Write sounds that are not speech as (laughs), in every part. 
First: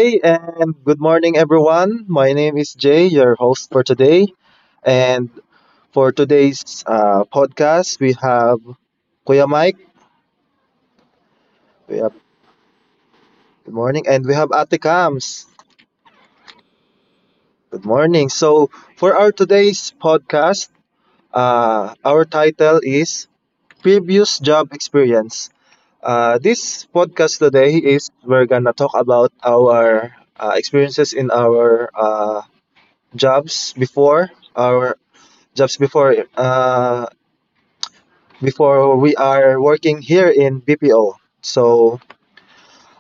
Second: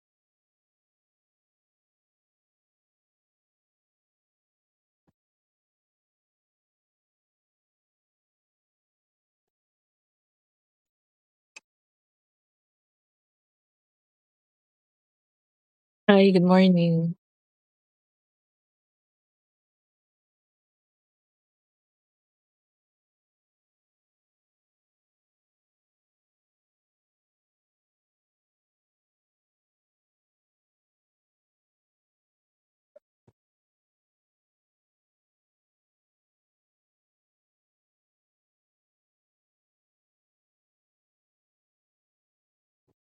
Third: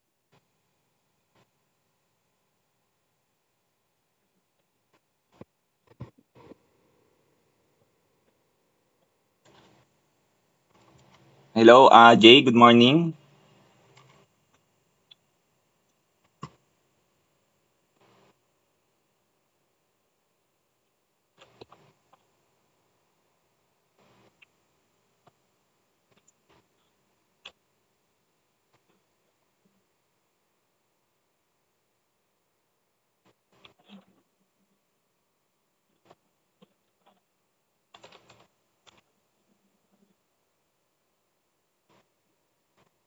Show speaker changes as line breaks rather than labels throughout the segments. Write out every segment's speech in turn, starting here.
day and good morning, everyone. My name is Jay, your host for today. And for today's podcast, we have Kuya Mike.
Hello,
We have,
Jay. Good morning.
Good morning. And we have Ate Kams.
Hi, good morning.
Good morning. So, for our today's podcast, our title is Previous Job Experience. This podcast today is we're gonna talk about our experiences in our jobs before jobs before uh, before we are working here in BPO. So,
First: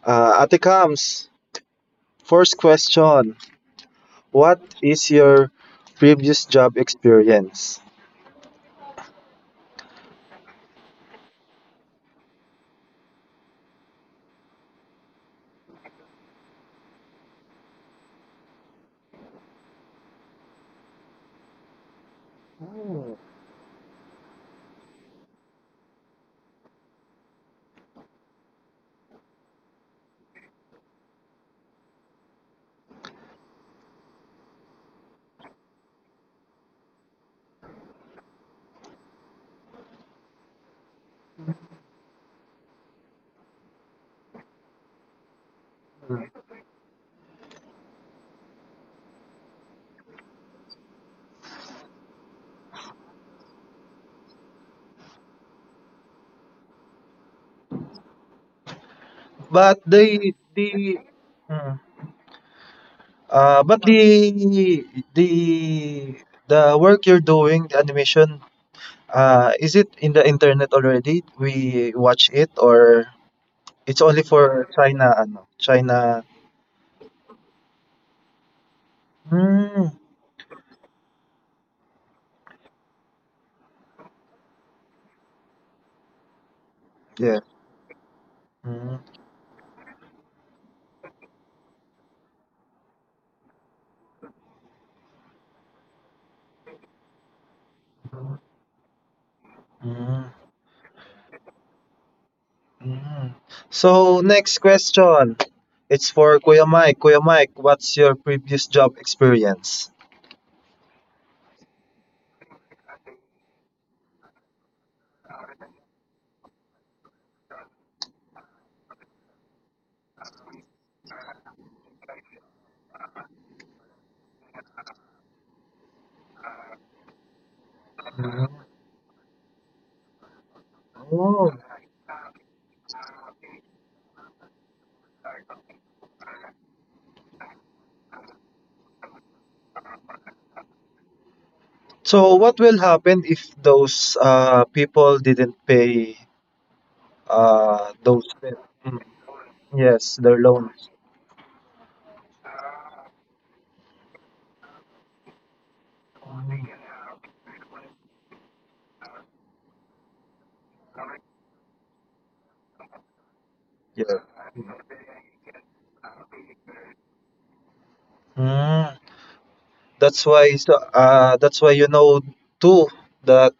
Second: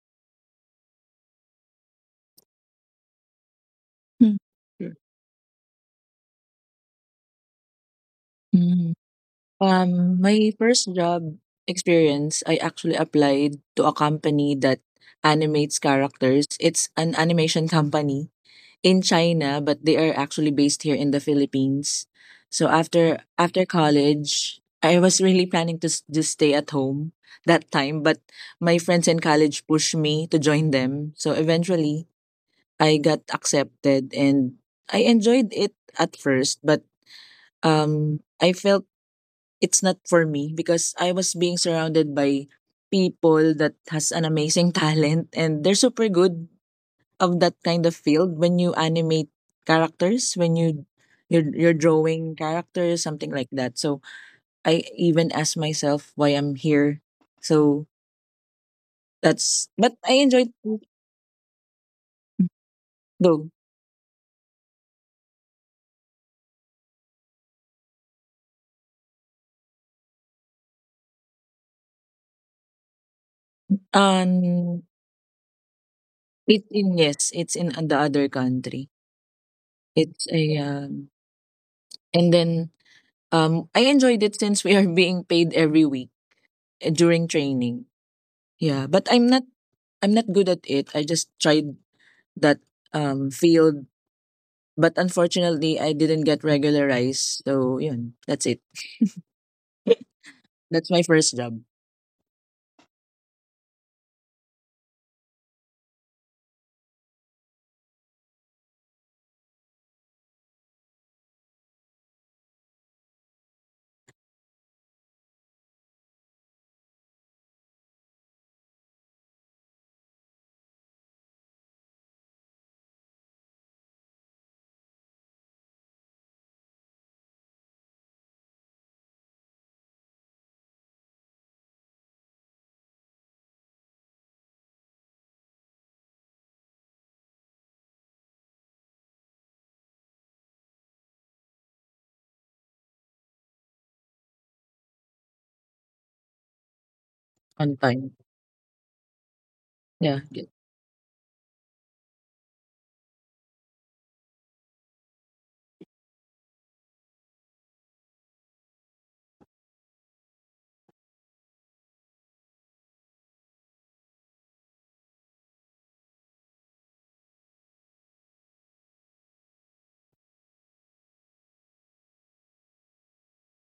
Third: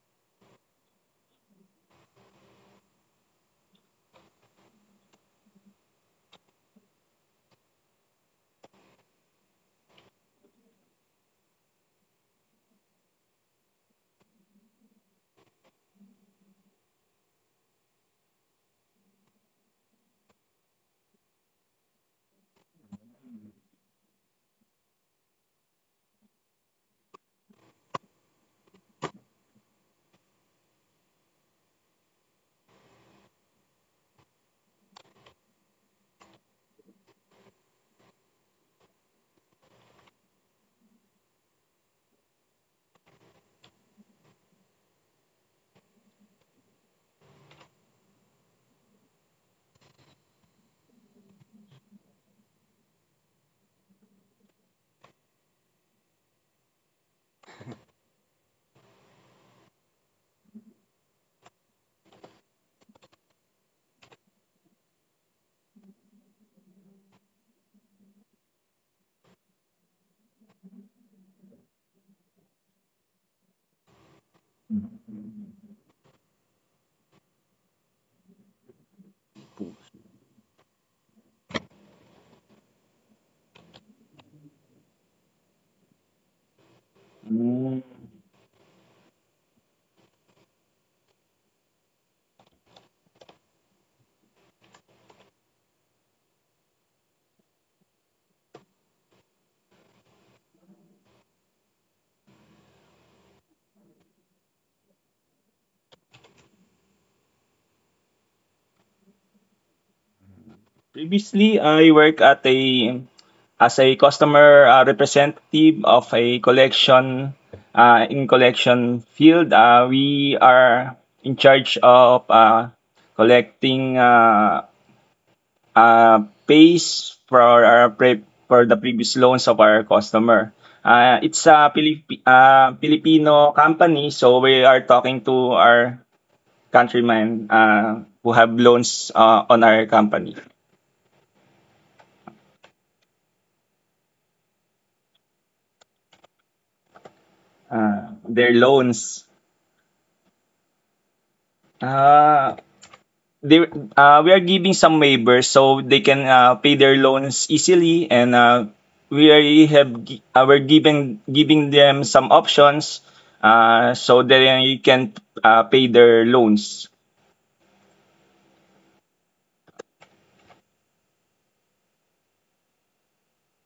Ate Kams, first question:
Hmm. Mm.
What
Sure.
is your previous job experience?
Mm. My first job experience, I actually applied to a company that animates characters. It's an animation company in China, but they are actually based here in the Philippines. So after college, I was really planning to just stay at home that time, but my friends in college pushed me to join them. So eventually, I got accepted and I enjoyed it at first, but I felt it's not for me because I was being surrounded by people that has an amazing (laughs) talent and they're super good of that kind of field when you animate characters when you're drawing characters something like that so I even asked myself why I'm here so that's but I
But
enjoyed it though
uh, but the the the work you're doing, the animation, is it in the internet already? We watch it, or it's only
um
for China? Ano, China?
it in yes it's in the other country
Hmm.
it's a and then I enjoyed it since we are (laughs) being paid every week eh, during
Yeah.
training. Yeah, but
Hmm.
I'm not good at it. I just tried that field, but unfortunately, I didn't get regularized. So yun, that's it. (laughs)
Mm,
That's my first job.
mm. So, next question. It's for Kuya Mike. Kuya Mike, what's your previous job experience?
Previously, I work at a as a customer representative of a collection in collection field. We are in charge of collecting pays for our
Mm.
for the previous loans of our customer. It's
Oh.
a Filipino company, so we are talking to our countrymen who have loans on our company.
So, what will happen if those people didn't pay
On time.
those?
Their
Mm,
loans.
Yeah.
yes, their loans.
Uh, they, we are giving some waivers so they can pay their loans easily, and we already we're giving them some options
Yeah.
so that they can pay their loans.
Mm, that's why too that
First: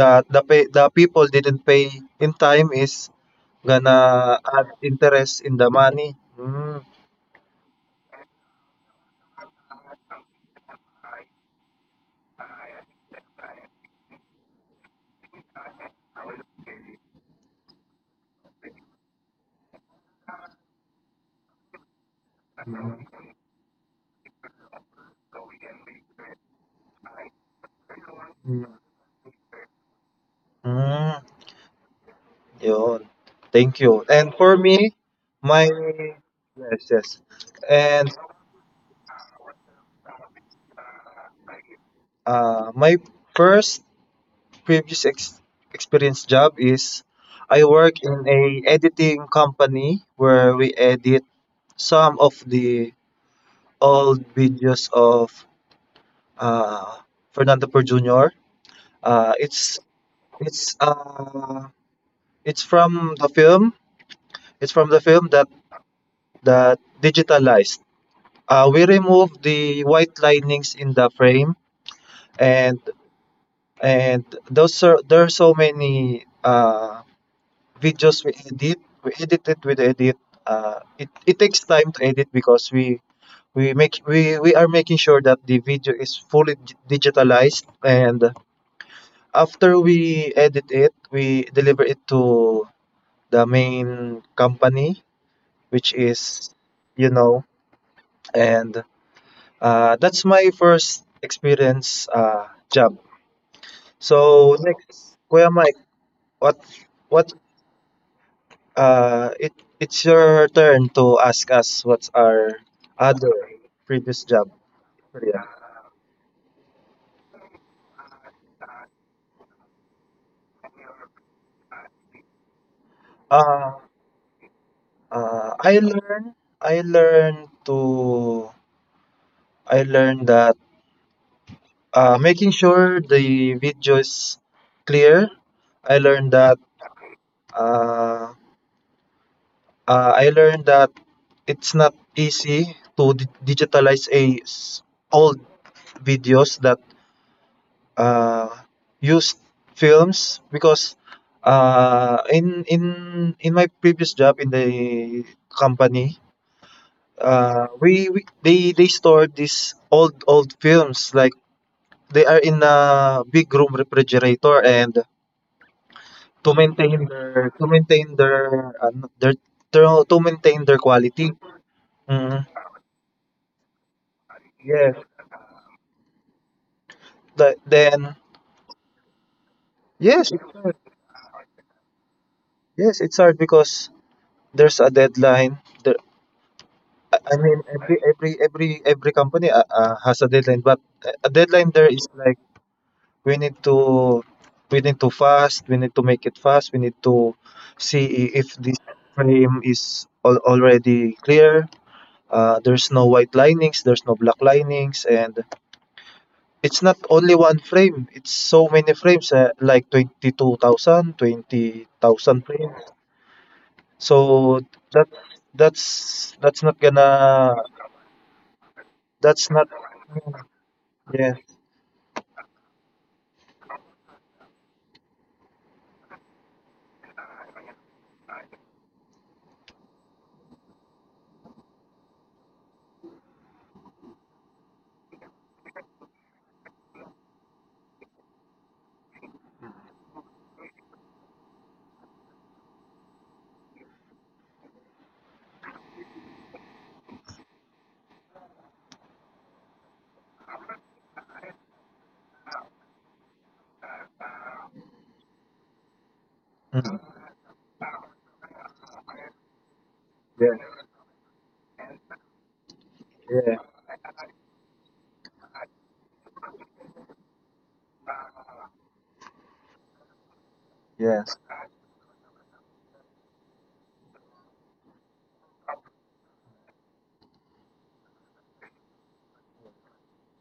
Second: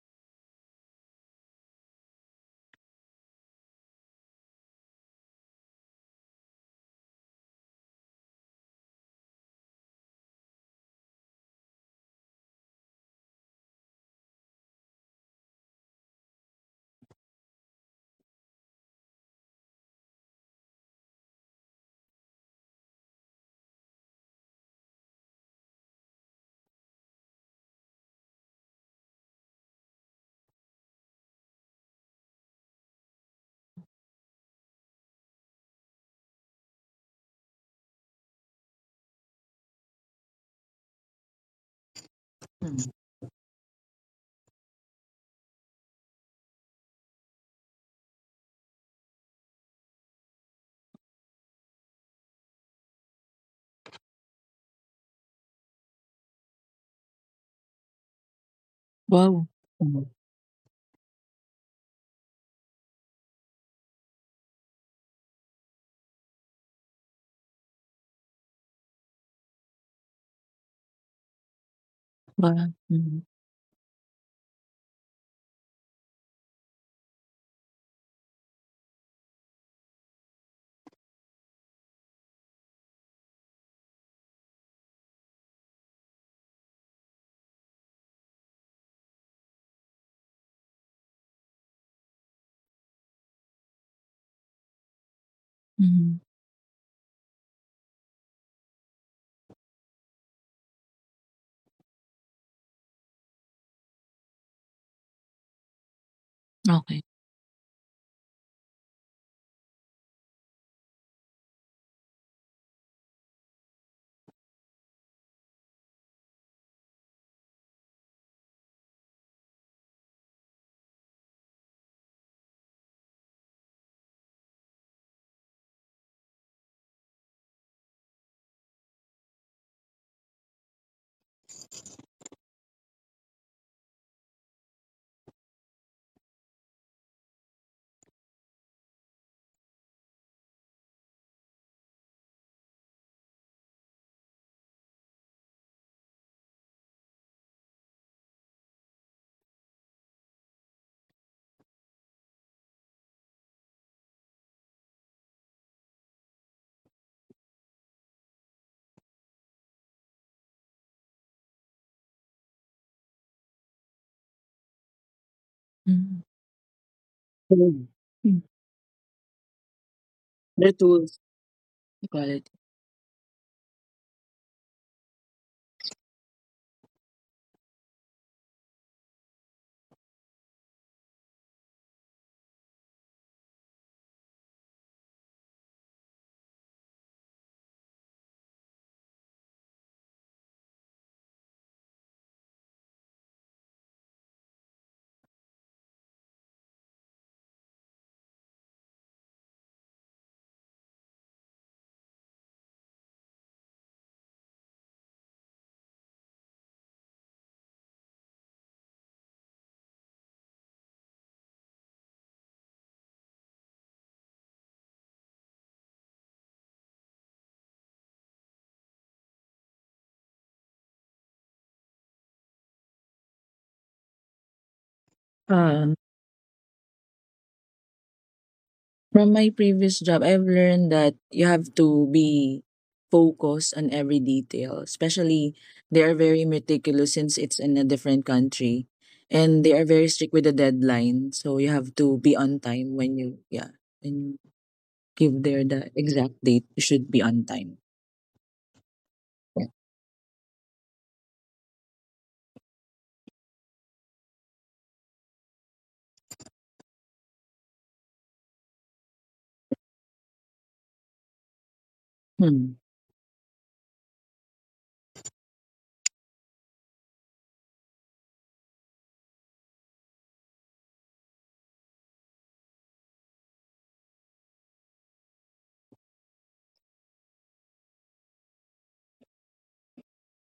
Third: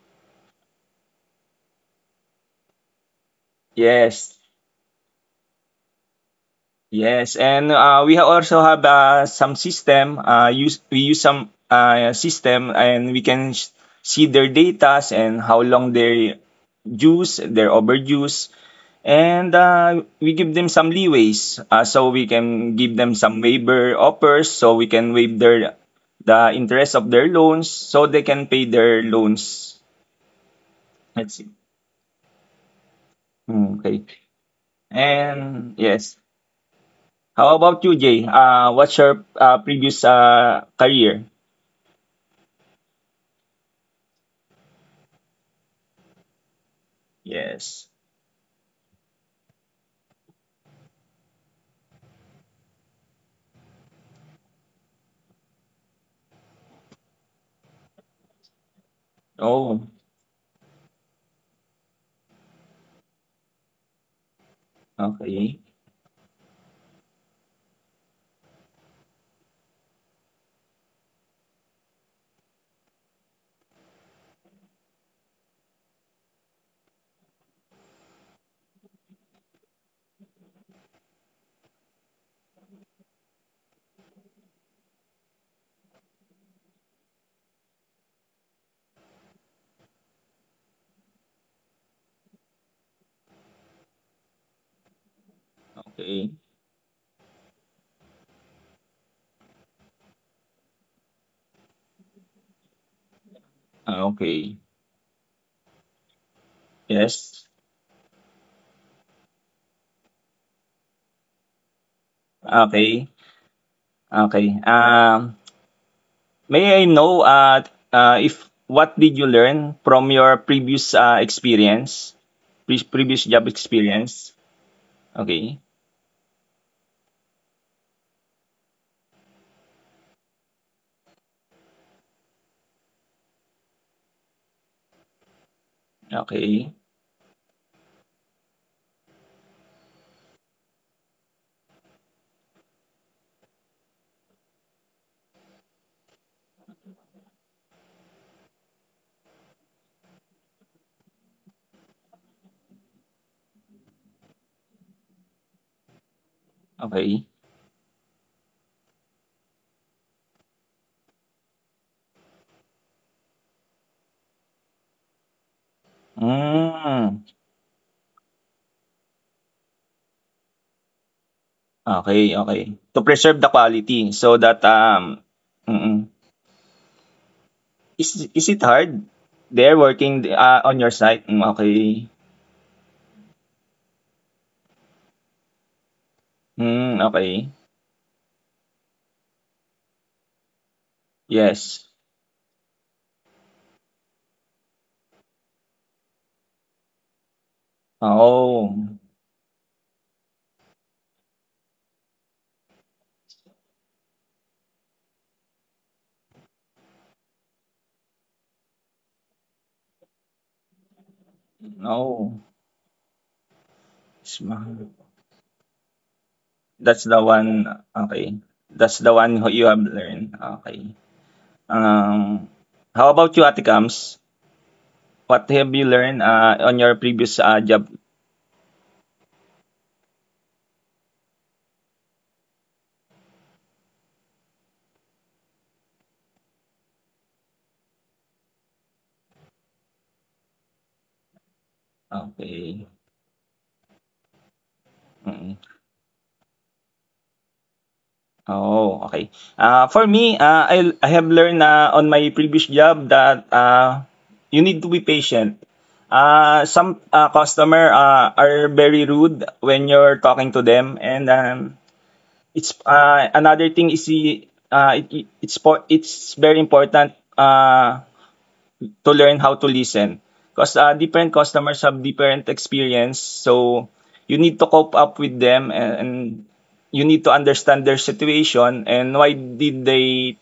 the the people didn't pay in time is
Yes.
gonna add interest in the money. Mm.
Yes, and we also have some system. Use we use some system, and we can see their datas and how long they use, their overuse, and we give them some leeways. So we can give them some waiver offers, so we can waive their the interest of their loans, so they can pay their loans.
Mm,
That's it.
yun. Thank
Mm,
you.
okay,
And for me, my
and yes.
yes, yes.
How about you,
And
Jay? What's your previous career?
my first previous ex experience job is I
Yes.
work in a editing company where we edit some of the old videos of uh, Fernando Per Jr. Uh,
Wow.
it's
Oh,
Hmm.
it's uh, it's from the film It's from the film that
okay.
digitalized. We removed the white linings in the frame,
Parang
and
mhm,
those are there are so many videos we edit. We edit it with edit. It takes time to edit because we are making sure that the video is fully digitalized, and after we edit it we deliver it to the main company, which
mhm,
Okay.
is, you know and that's my first experience job.
Ah,
So
okay.
next, Kuya Mike, what
okey,
what
Yes.
it it's your turn to ask us what's our
Okay.
other previous job.
Okay.
Yeah.
May I know if what did you learn from your previous experience, previous job
Uh,
experience?
uh
Okay.
I learn I learn to I learned that making sure the video is clear. I learned that
Okay.
uh Uh, I learned that it's not easy to digitalize a old videos that uh, used films because uh, in in in my previous job in the company,
Okay.
we they stored these old films like they are in a big room refrigerator, and
hmm.
to maintain
Mm.
their to
Hmm.
maintain
Hmm.
their their to maintain
The
their
tools,
quality.
Okay.
Mhm.
equality.
Okay. To preserve the quality so that
Yes.
um. Mm, mm.
Then
Is it hard? They're working
yes, it's hard.
on your site? Hmm, okay.
Yes, it's hard because there's a deadline. There,
Hmm,
I
okay.
mean, every company, has a deadline, but a deadline
Yes.
there is like we need to we need to fast. We need to make it fast. We need to see if this
Oh,
frame is already clear. There's no white linings. There's no black linings, and it's not only one frame, it's so many frames, like 22,000, twenty
oh.
thousand frames. So
Sma-.
that, that's not
That's
gonna,
the one, okay. That's the one
that's
who
not.
you have learned, okay.
Yes.
Um, how about you, Ate Kams? What have you
Um.
learned, on your previous, job?
From my previous job, I've learned that you have to be focused on every detail, especially they are very meticulous since it's in a different country, and they are very strict with the deadline, so you have to be on
Okay.
time when you yeah, when you give their the exact date, you should be on time.
Oh, okay.
Yeah.
Ah, for me, ah, I have learned na on my previous job that ah, you need to be patient. Ah,
Mm.
some ah, customer ah, are very rude when you're
Yeah.
talking to them, and
Hmm,
it's ah,
Yeah.
another thing is the ah, it's it's very important. Ah, to learn how to listen because different
Yes.
customers have different experience so you need to cope up with them, and you need to understand their situation and why did they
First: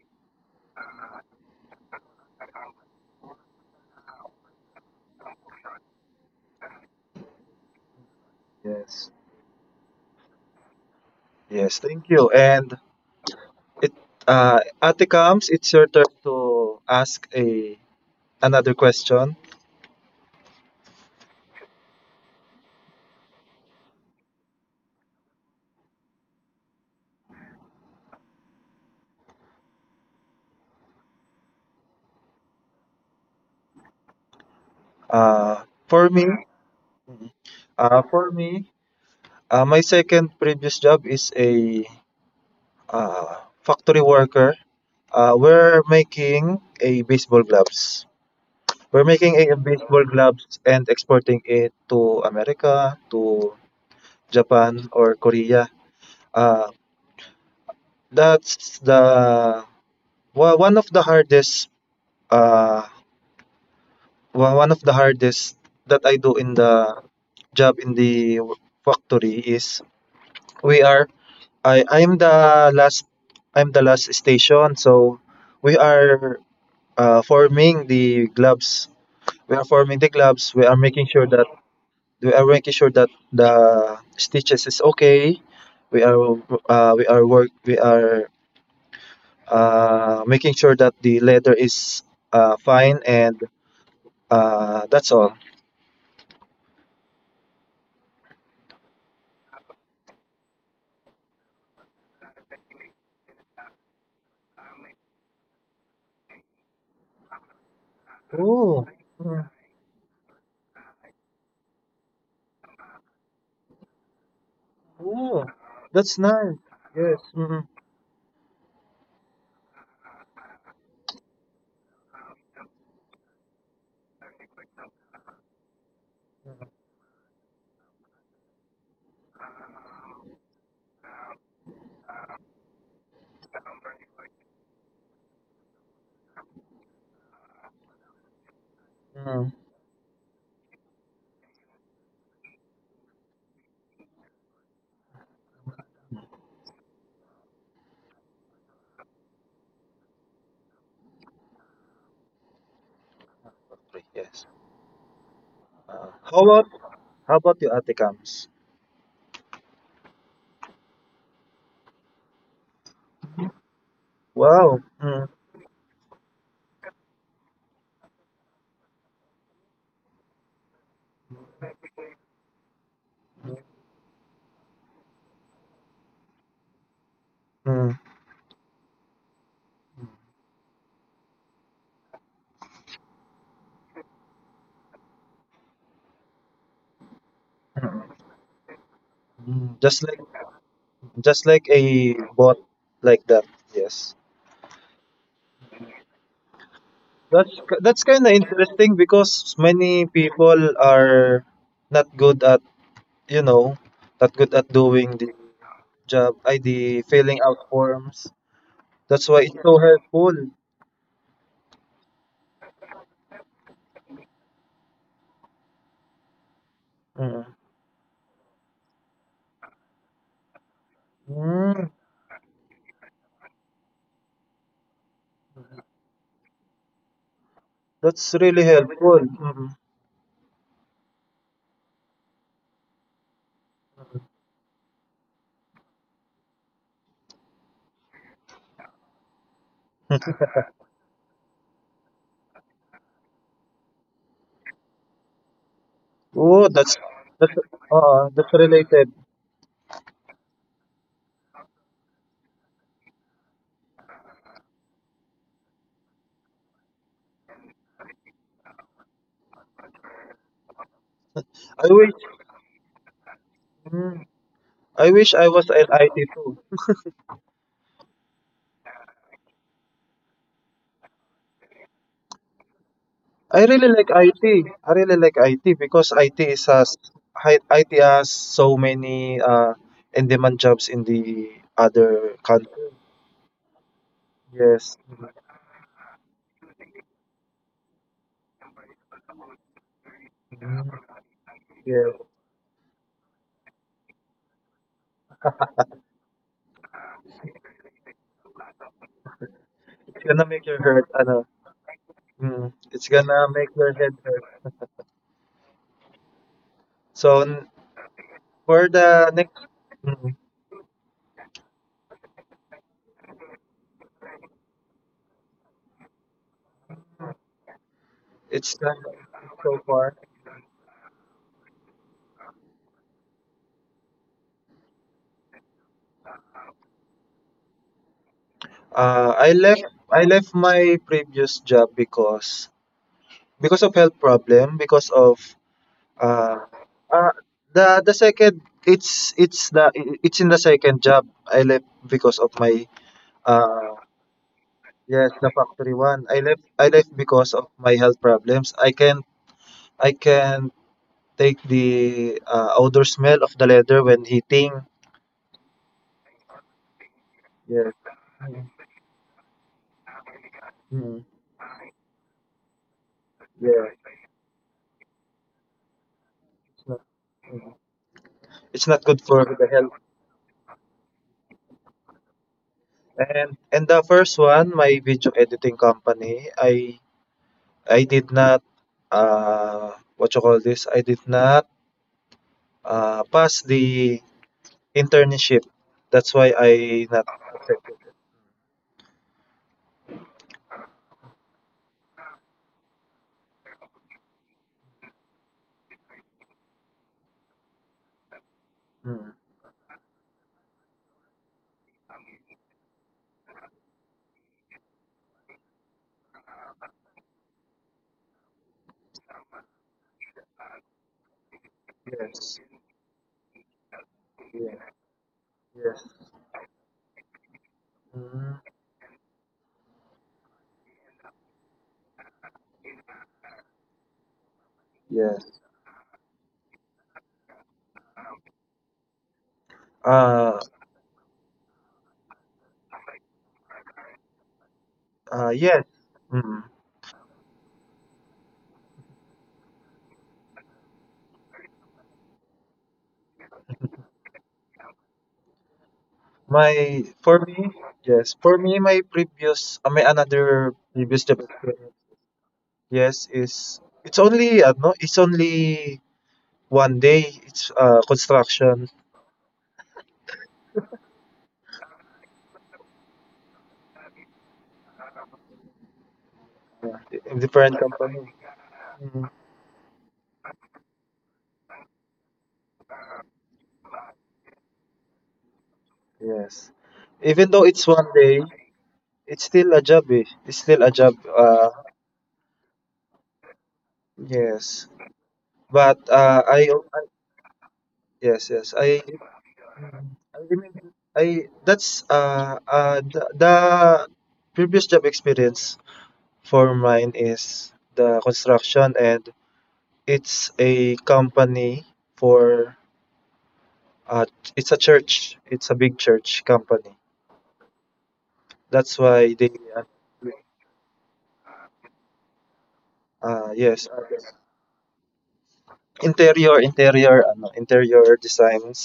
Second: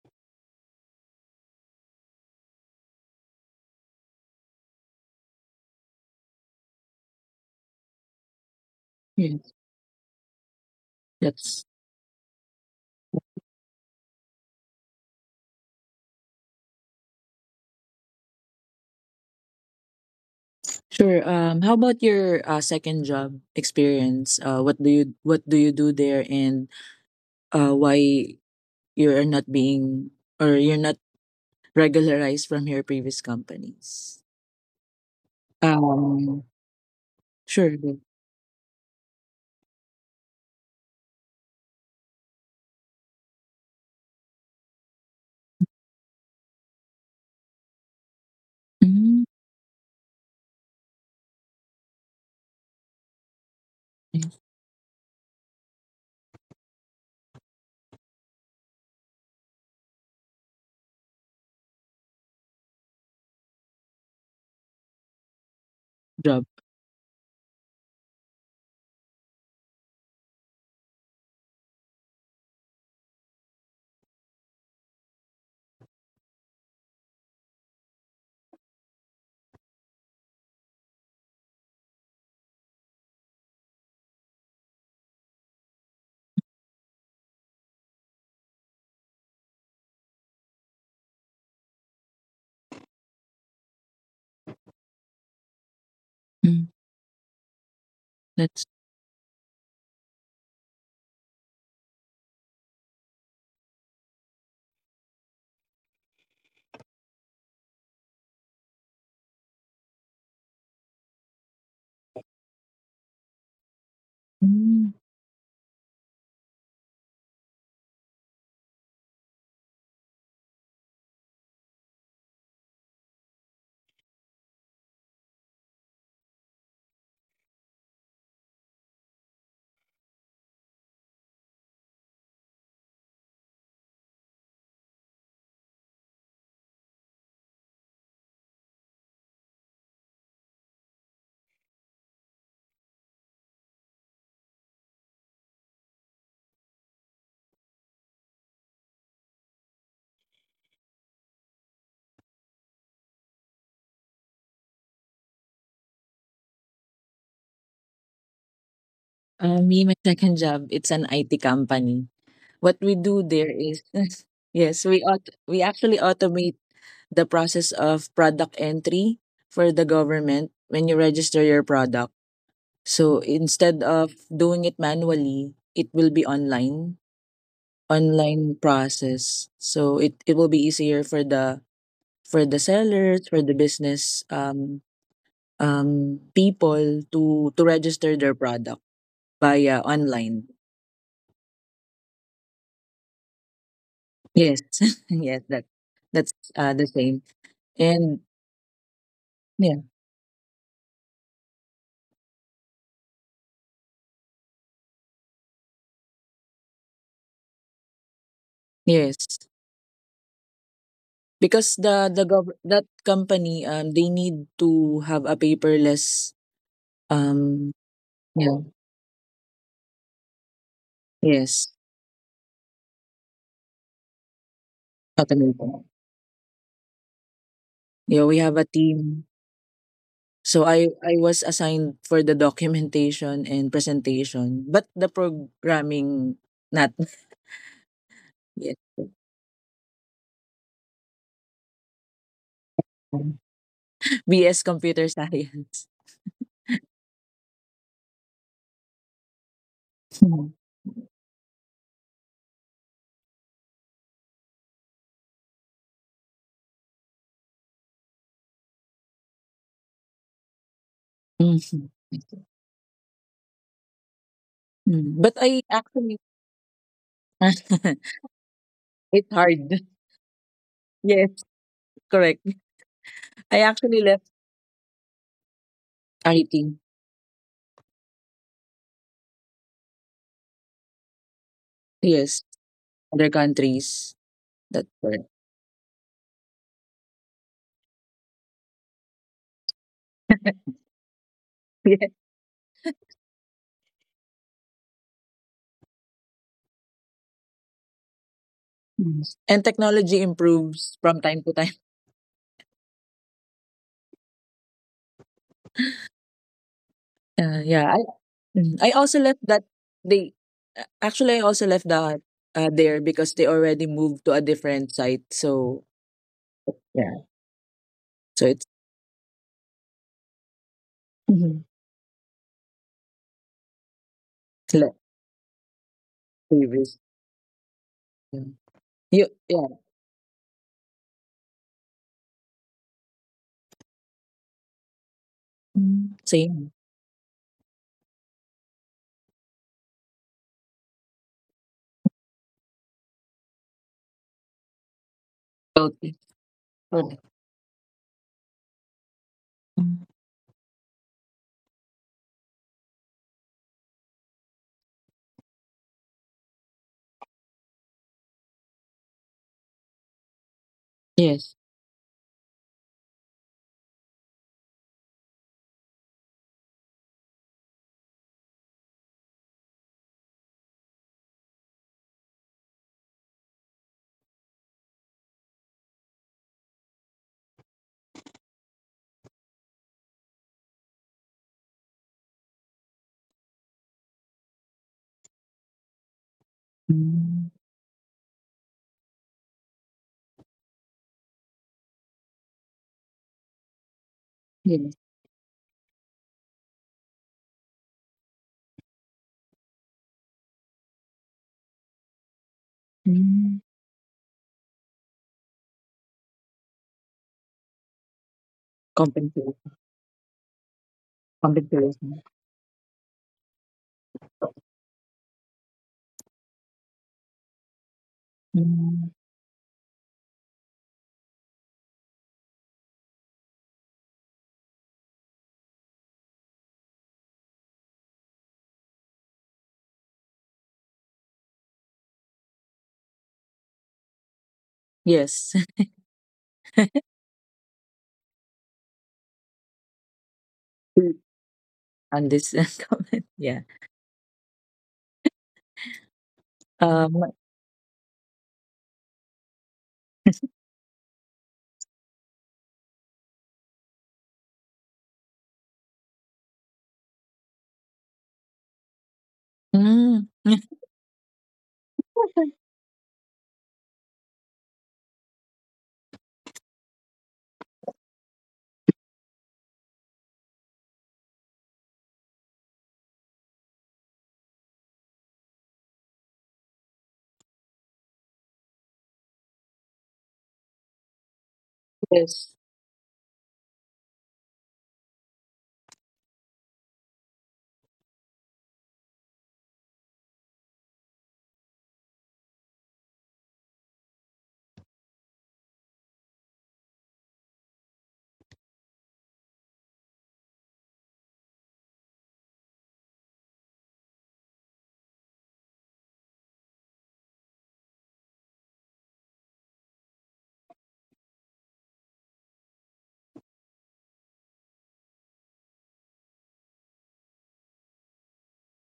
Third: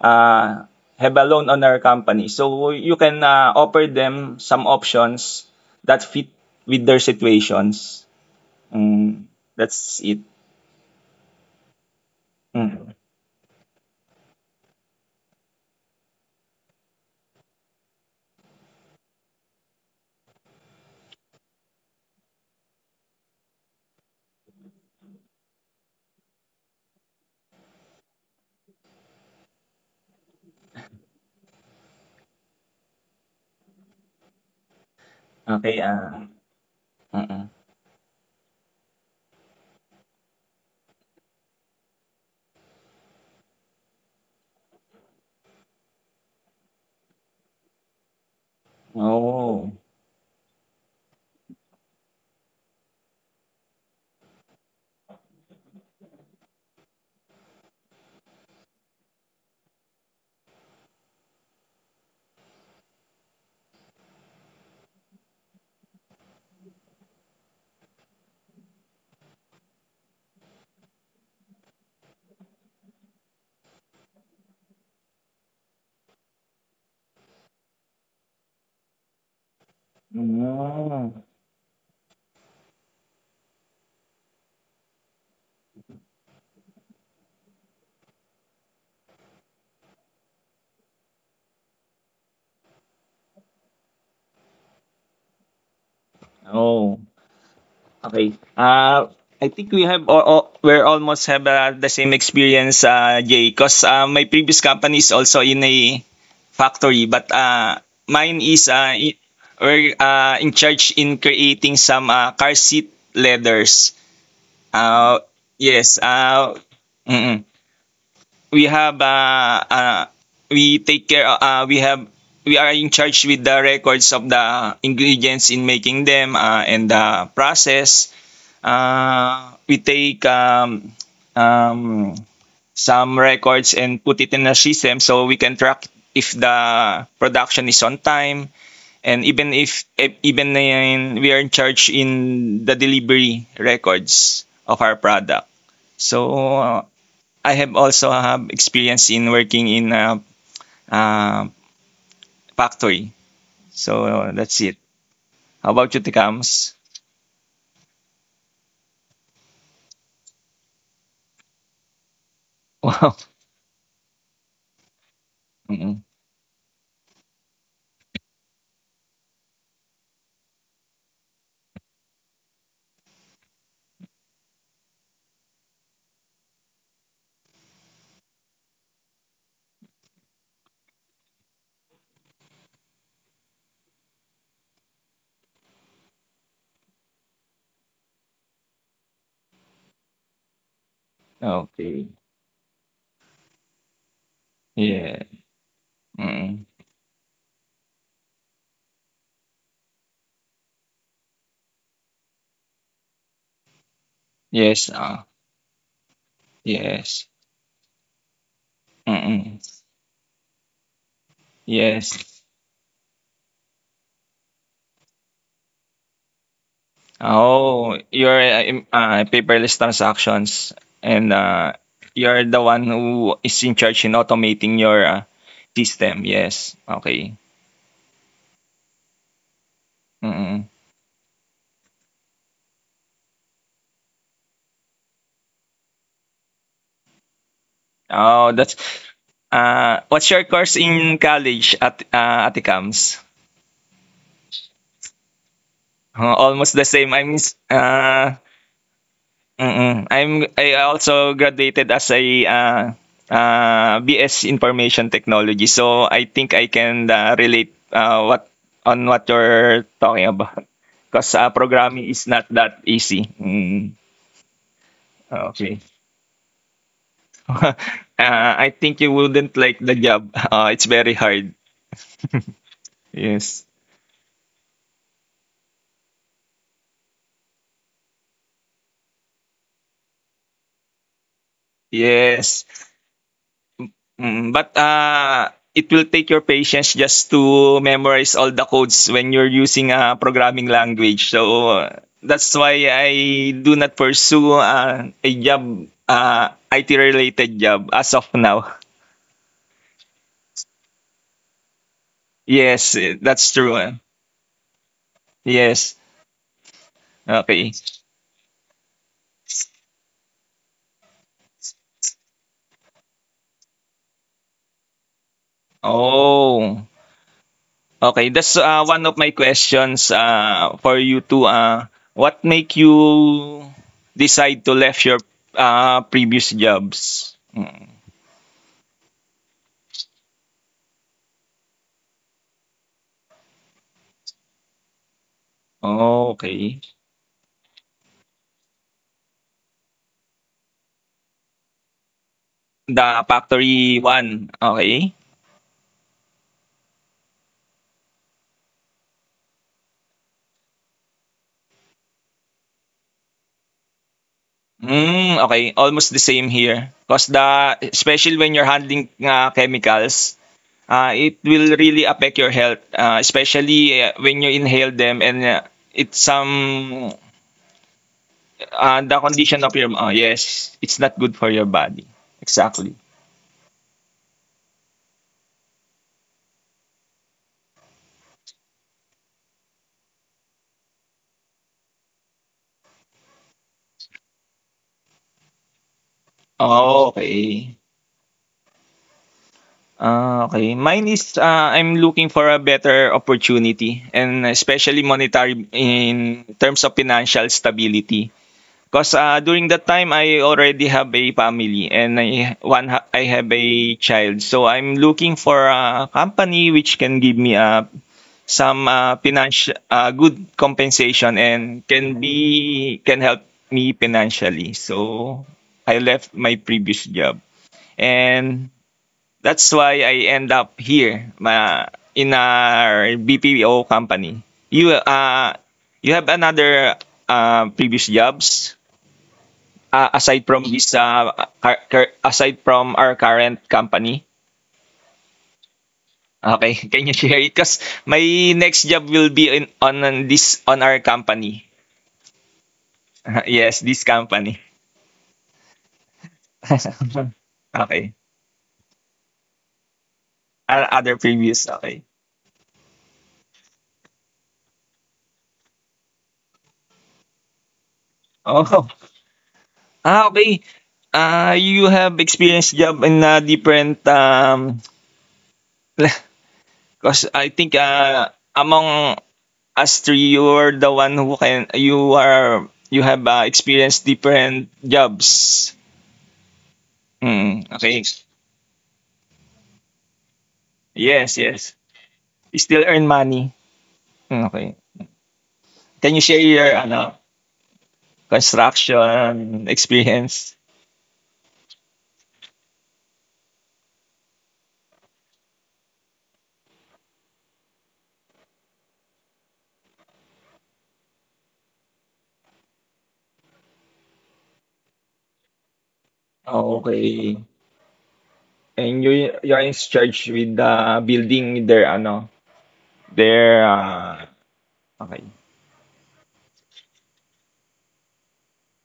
uh, have a loan on our company so you can offer them some options that fit with their situations.
Yes.
Mm,
yeah,
that's it.
that's.
Yes. Thank you. And
Mm.
it Ate Kams, it's your turn to ask a another question.
Sure. How about your second job experience? What do you do there, and why you're not being or you're not regularized from your previous companies?
Uh
Okay.
for me,
Um,
Uh-uh.
sure. Go.
for me, my second previous job is a factory worker. We're making a baseball gloves. We're
Mhm.
making a
Oh.
baseball gloves and exporting it to America, to
Yes,
Japan or Korea. Uh, that's the one of the hardest uh, wa- one of the hardest that I do
job.
in the job, in the factory is we are I'm the last station, so we are forming the gloves. We are forming the gloves. We are making
Mm.
sure that the stitches is okay. We are we are making sure that the leather is fine, and that's all.
Mm,
Oh. Okay.
that's
I think we have we're almost have the same experience, Jay, because my previous company is also in a factory, but mine is
Oh, mm,
we're in charge in creating some car seat leathers.
mm.
Uh,
oh,
yes.
that's nice.
Mm-mm.
Mm,
We have we take care. We have we are in charge with the records of the ingredients in making them and the process we take um, some records and put it in a system so we can track if the production is on time, and
mm.
even if we are in charge in the delivery records of our product. So I have also have experience in working in a, uh factory. So
Yes.
that's it. How about you,
How about
tikams?
your Ate Kams?
Me. My second job. It's an IT company. What
(laughs)
we
wow.
do there is (laughs)
Wow.
yes,
Mm,
we actually
Mm-mm.
automate the process of product entry for the government when you register your product. So instead of doing it manually, it will be online,
mm.
online process. So it will be easier for the sellers, for the business people to register their product via
Mm. Just like
online.
a
Okay.
bot like that. Yes,
Yes, (laughs)
Yeah.
yes, that that's
Mm-mm.
uh, the same.
that's that's
And
kind of interesting because
yeah,
many people are not good at you know not good at
Yes,
doing the job id
yes.
filling out forms. That's
yes,
why
Mm.
it's so helpful.
because
Yes.
that company they need to have a paperless
Mm.
um
Oh, you're
yeah
a paperless transactions, and
yes
Mm,
you're the one who is in charge in automating your
automation.
system. Yes. Okay.
Yeah, we
that's
have a
really
team.
helpful. Mm.
So
Mm.
I was assigned for the documentation and presentation, but the programming not (laughs)
Oh,
yet.
that's uh. What's your course in college at Aticams?
BS computer science.
Oh,
Almost the same. I mean,
that's that's related.
Mm.
(laughs)
I also graduated as a BS Information Technology. So I think I can relate what on what you're talking about. Because
Mhm. Mhm.
i
programming
wish
is not that easy. Mm.
mm, i
Mm. But
wish I
I
was
Okay.
an
actually
IT too.
(laughs) uh,
(laughs)
I think you
it's
wouldn't
hard.
like the job. (laughs) It's very
Yes,
hard.
correct.
(laughs)
I
Yes.
I really
actually
like
left
IT. I really like IT because IT is
IT.
has hi- IT has so many in-demand jobs in the
Yes,
other
Yes.
country.
other countries.
Mm, but,
That's
Yes.
correct. (laughs)
it will take your patience just to memorize all the codes when you're using a programming
Mhm.
language. So,
Yes.
Yeah.
that's why I do not pursue a job, IT related job as of now. (laughs)
Mm. And technology
It's gonna make your
improves
head
from time to
ano,
time. (laughs)
Yes,
it's
eh,
gonna
that's
make
true. Eh.
your head hurt.
Yes.
So
Okay.
Yeah, mm, I
for
also
the
left that
next,
they
mm,
actually I also left that there because they already moved to a different site. So
Oh.
yeah,
Okay,
so
that's
it's
it's done
one of my
so
questions
far.
for you to
mhm.
what make you decide to
le-
left your previous
Previous.
jobs? Mm.
Yeah, yeah,
I left my previous job because of health problem, because of
mm,
Oh,
Uh,
same.
okay.
uh, the second, it's in the second job I left because of my
The
uh
factory one, okay.
yes, the factory
Okay.
one, I left
Okay.
because of my health problems. I
Mm,
can take the odor smell of the leather when heating.
Hmm, okay. Almost the same here. Because the,
Yeah.
especially when you're handling chemicals,
Mm.
it
yes.
will really affect your health,
Yeah,
especially when you inhale them, and it's
it's not,
some,
it's not
the
good for
condition
the
of your,
health.
oh, yes, it's not good for your body. Exactly.
And the first one, my video editing company, I did not, what you call this, I did not, pass the internship. That's why
Oh,
I not
Mm,
okay.
accepted it.
Ah, okay. Mine is ah, I'm looking for a better opportunity and
yes.
especially monetary in terms of financial stability. Because
Mm.
during that time, I already have a family and I have
Mm,
a child. So I'm looking for a company which can give me a some
compensation.
financial good compensation and
Compensation.
Yes.
can help me
Yeah.
financially. So
Yes.
I left my previous job,
Mm.
and
Mm.
that's why I end up here ma in our BPO company. You
Yes.
you have another previous jobs aside
Uh,
from this aside from our current company.
Yes.
yes. Mm.
Okay, (laughs) can you share it? Cause my next job will be in on this on our
(laughs)
company.
And this (laughs) comment,
(laughs)
yeah.
yes, this company.
My
Um.
For
(laughs)
me,
okay.
yes. For me, my another
Other
previous job
previous.
experience,
Okay.
yes, is, it's only no, it's only one day. It's construction,
Oh.
Mm,
Ah, okay. Ah, you have
(laughs)
experienced job in a different (laughs)
yeah,
'cause
in
I
different
think
company.
among
Mm.
us three you are the one who can you are you have experienced different jobs.
Yes. Even though
Hmm,
it's one
okay.
day, it's still a job, eh. It's still a job.
Yes, yes.
yes.
You still earn money. Mm, okay.
Yes, but
Can you share your
I
ano
yes, yes,
construction
I
experience?
remember. I That's the, previous job experience for mine is the construction, and it's a company, for uh, it's a church. It's a big church
Oh,
company.
okay.
That's
And
why they
you are in
uh,
charge with the building their ano their
yes,
okay.
interior designs.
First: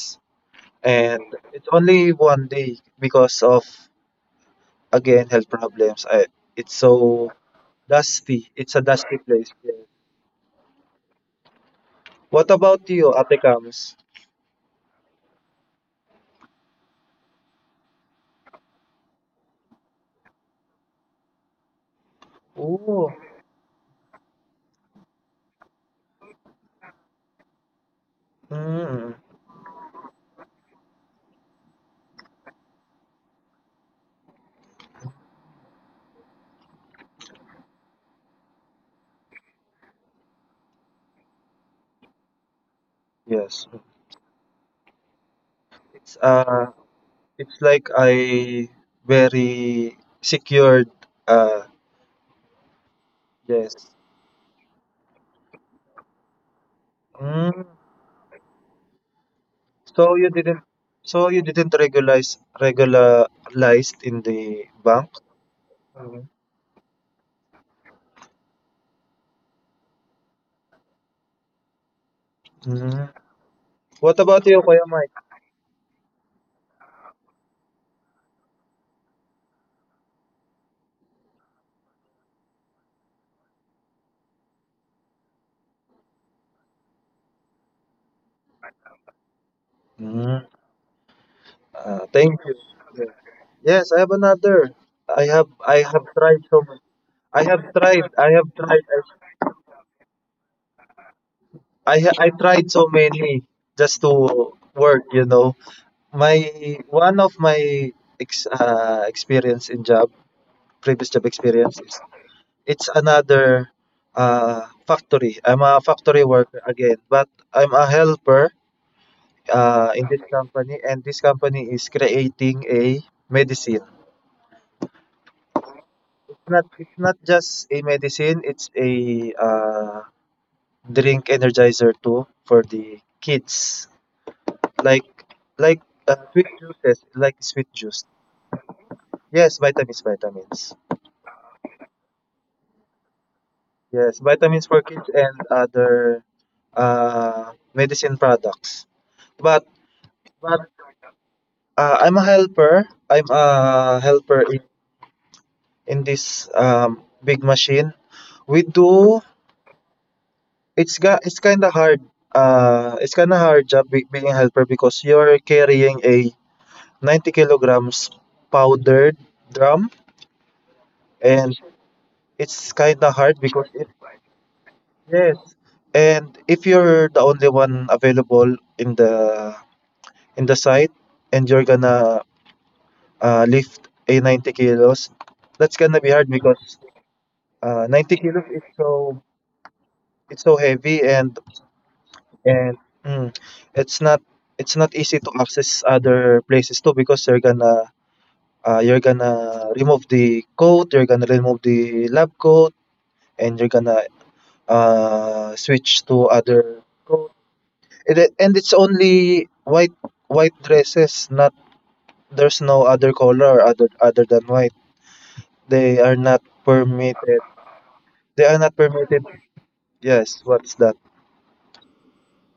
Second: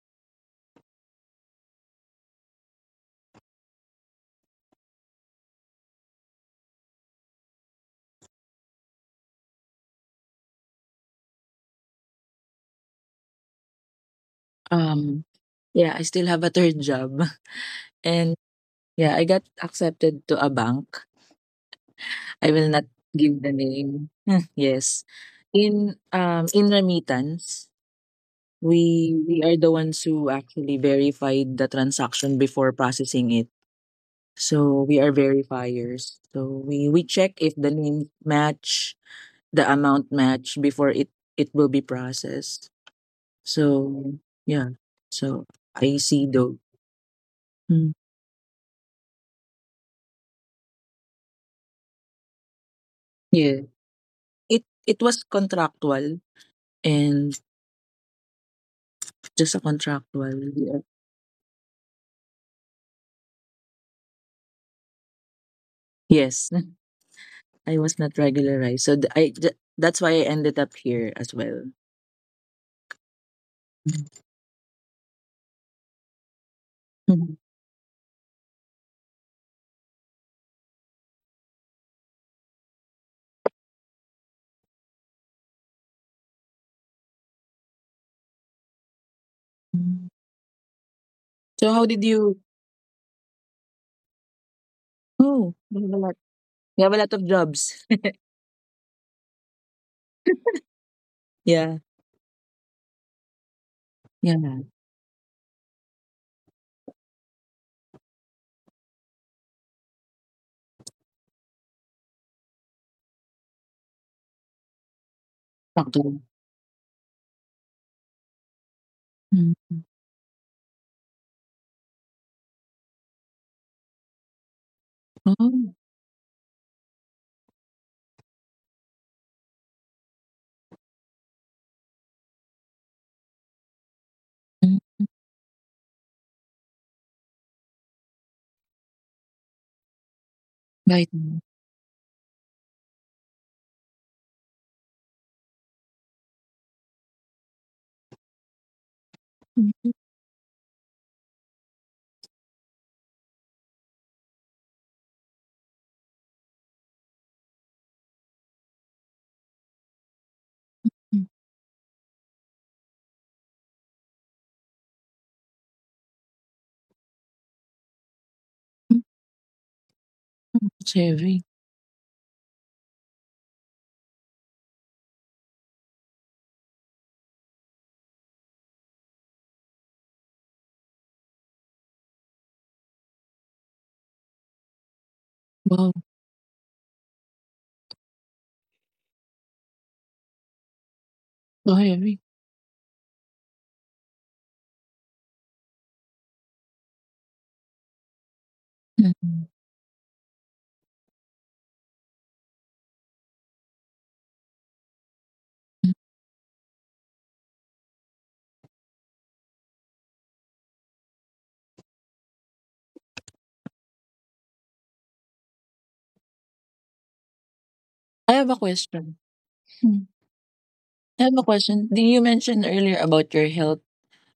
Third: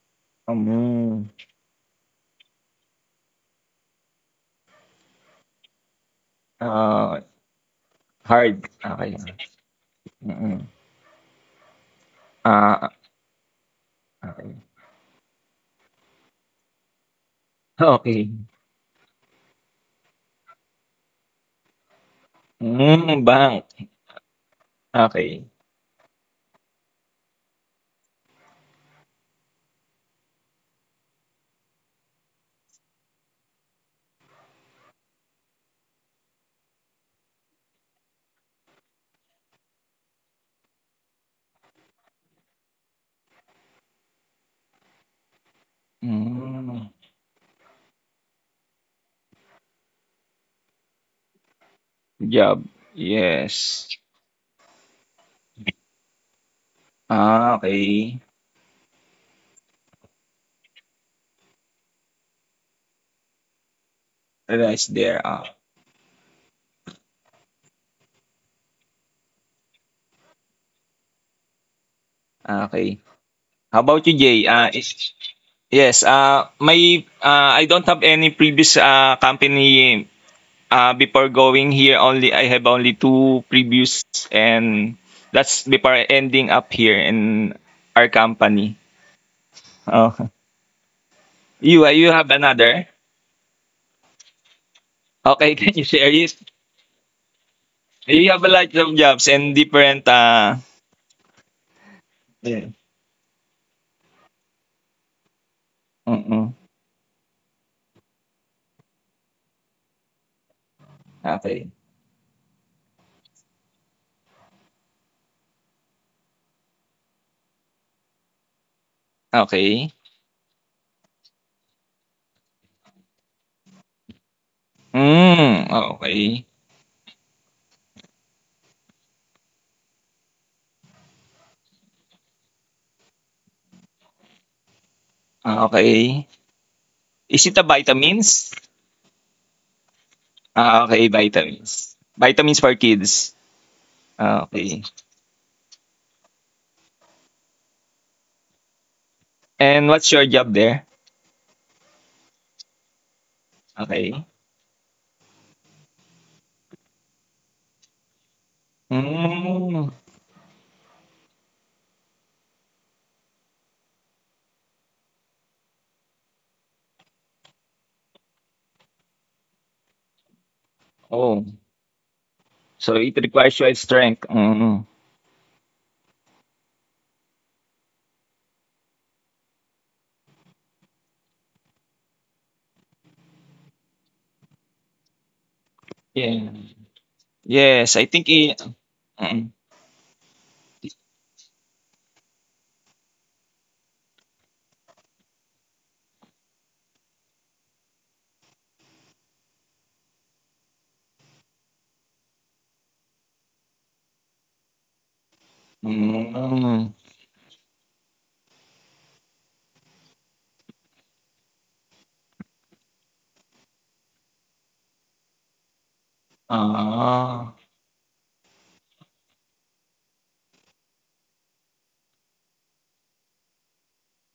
And
Um,
it's only one day because of, again, health problems. It's
ah,
so dusty.
hard,
It's a dusty
okay.
place. Yeah.
Mm,
What
ah,
about
ah,
you, Ate Kams?
okay.
Um. Yeah, I still have a third job. (laughs)
Okey.
And yeah, I got accepted to a bank. I will not
Oh,
Hmm,
give the
bank.
name. (laughs) Yes.
Okay.
In remittance,
mm,
we are the ones who actually verified the transaction before processing it. So we are verifiers. So we check if the name match, the amount match before it will be processed.
yes.
So yeah. So I
It's
see though.
uh,
Hmm,
it's like
Mm.
I very secured. Uh,
job,
Yeah.
yes.
yes.
It was contractual and
Ah,
Mm,
okay.
just a
so you
contractual.
didn't.
Yeah.
So you didn't regularized in the
Realize
bank.
there, ah,
Yes, (laughs) I was not regularized, so that's why I ended up here as well.
okay.
Mm.
How about you,
What
(laughs)
about
Jay?
you,
Ah,
Kuya
is
Mike?
yes, ah, my,
Mhm.
ah, I don't have any previous, ah, company, ah, before going here only I have only 2 previous, and that's before ending up here in our company. Oh, okay.
Mm.
So how
You,
did
you have
Thank
you?
you.
another?
Yes, I have another.
Oh,
Okay, (laughs)
I
can
you
you
have a
have
share
lot.
it?
tried so many.
You have a lot of
I have
jobs. (laughs)
tried. I
You have
have
a lot
tried.
of jobs and different,
Yeah,
I tried
yeah.
so many just to
yeah.
work. My
Mm-mm.
One of my experience in job, previous job
Okay.
experience is it's another factory. I'm a
Doctor.
factory worker again, but I'm a helper
Mm.
Okay.
in this company, and this company is creating a medicine.
Mm,
Oh,
okay.
It's not just a medicine, it's a uh, drink energizer too for the kids.
mm.
Like
Ah,
like
okay.
sweet juices, like
Is it a
sweet juice.
vitamins?
Yes, vitamins, vitamins.
Ah, okay,
Right. Mm,
vitamins. Vitamins for kids.
Yes,
Ah,
vitamins
okay.
for kids and other medicine products. But
And what's your job there?
I'm a helper. I'm a
Okay.
helper in this big machine. We do
Mm.
It's got.
mm,
It's kind of hard. It's kind of hard job being a helper because you're carrying a 90 kilograms
mm.
powdered drum,
It's
Oh,
heavy.
and it's
so
kind of
it
hard
requires
because
your
it
strength. Mm.
yes. And if you're the only one available in the site, and you're gonna lift a 90 kilos, that's
Wow,
gonna be hard
Yeah.
because
Yes, I
90
think
kilos is
it.
so
Mm.
it's so heavy. and
so heavy.
And mm, it's not it's not easy to access other places too because you're
Mm.
gonna remove the coat, you're gonna remove the lab coat, and you're gonna
Mm.
switch to other. And and it's only white white dresses. Not, there's no other color, other than white.
Ah.
They are
I
not
have a question.
permitted.
Mm.
They are not permitted.
I have a question. Do
Yes,
you
what's
mentioned
that?
earlier about your health?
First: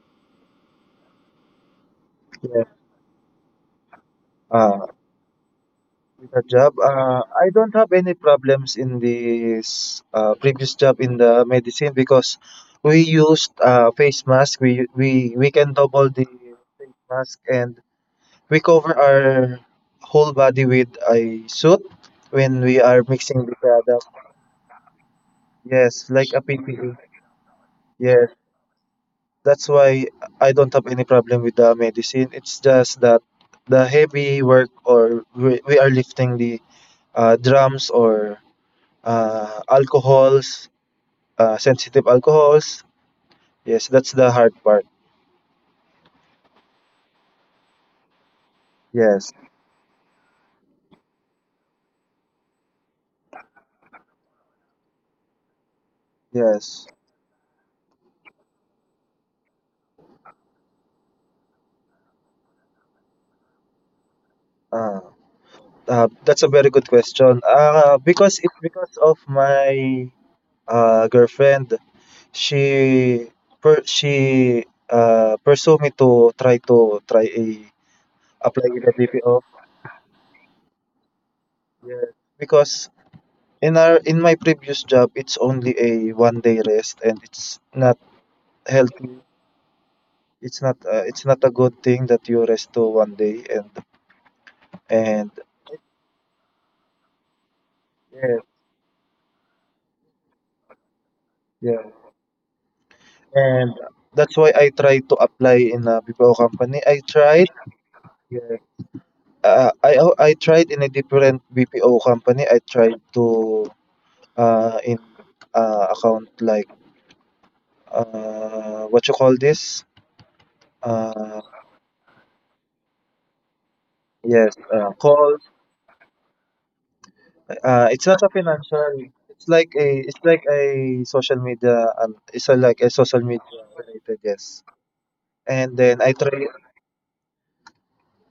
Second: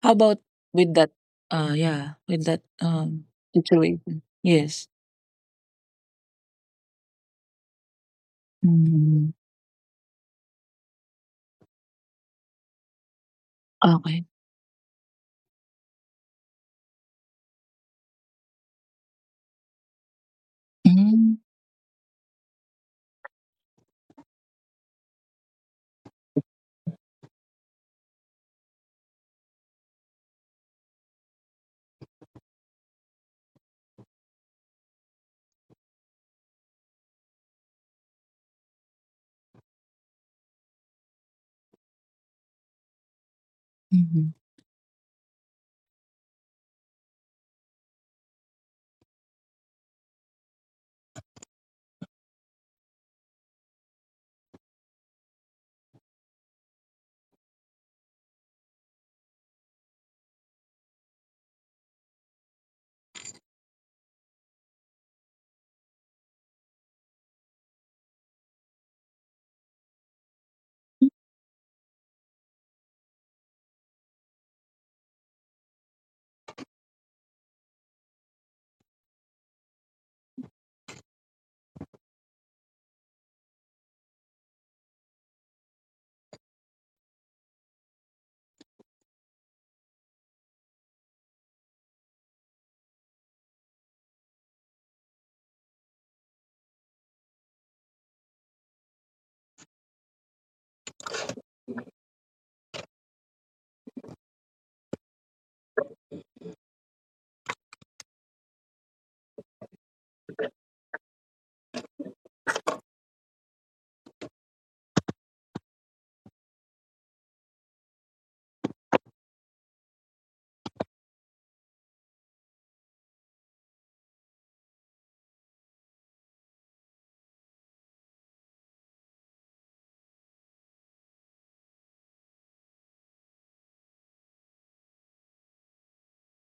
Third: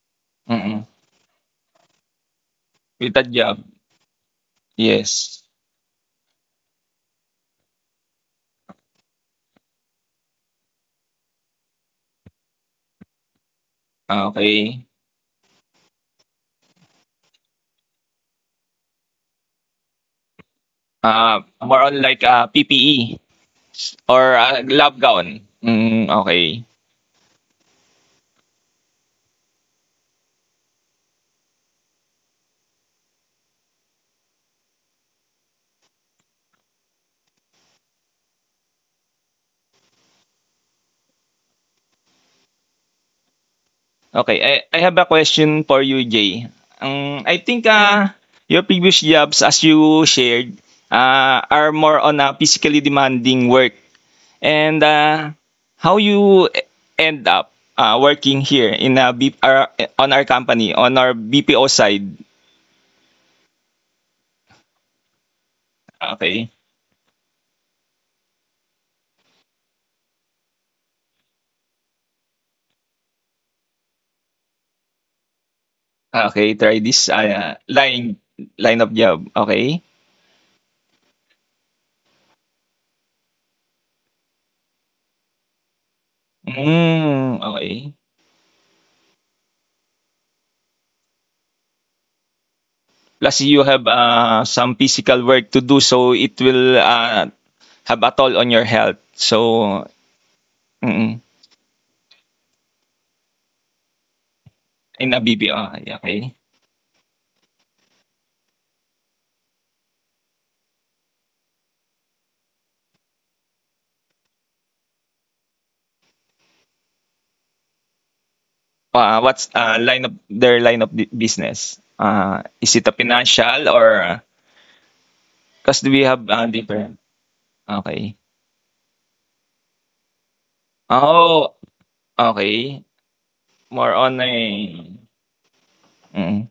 How about
Mm,
with that? Yeah, with
Yeah.
that
with that job,
situation.
uh,
Yes.
yes.
I don't have any problems in
Mm,
this previous job in the medicine because we used face mask. We
okay.
Ah,
we we
okay.
can double the face mask, and we cover our whole body with a suit
Mm,
when we
More
are
on like
mixing the product.
PPE or
Yes,
lab
like a
gown.
PPE.
Mm, okay.
Yes, that's why I don't have any problem with the medicine. It's just that the heavy work, or we are lifting the drums or alcohols, sensitive alcohols. Yes, that's the hard part.
mhm.
Okay, I have a question for you, Jay. I think
Yes,
your previous jobs, as you shared, are more on a physically demanding work. And
yes.
how you end up working here in a our, on our company, on our BPO side?
Uh, that's a very good question.
Okay.
Because it's because of my girlfriend. She per she pursue me to try, a
Ah, okey, try
apply
this,
in the BPO.
ah, line line of job, okay.
Yes. Because in my previous job, it's only a one day rest, and it's not healthy.
Hmm, okay.
It's not a good thing that you resto one day, and
Plus
and
you have, ah, some physical work to do so it will, ah, have a toll on your health. So mm,
and that's why I try to apply in a BPO company.
in a
I
BPO,
tried
ay okay.
uh, I I tried in a different BPO company. I tried to in account like, what you call this?
Ah, what's,
Uh
ah, line of their line of bu business? Ah, is
yes,
it a
call
financial or ah, 'cause we have,
it's not
ah,
a
different,
financial, it's like a,
okay.
it's like a social media, it's a, like a social
Oh,
media related, yes.
okay. More
And
on,
then I try
eh mm,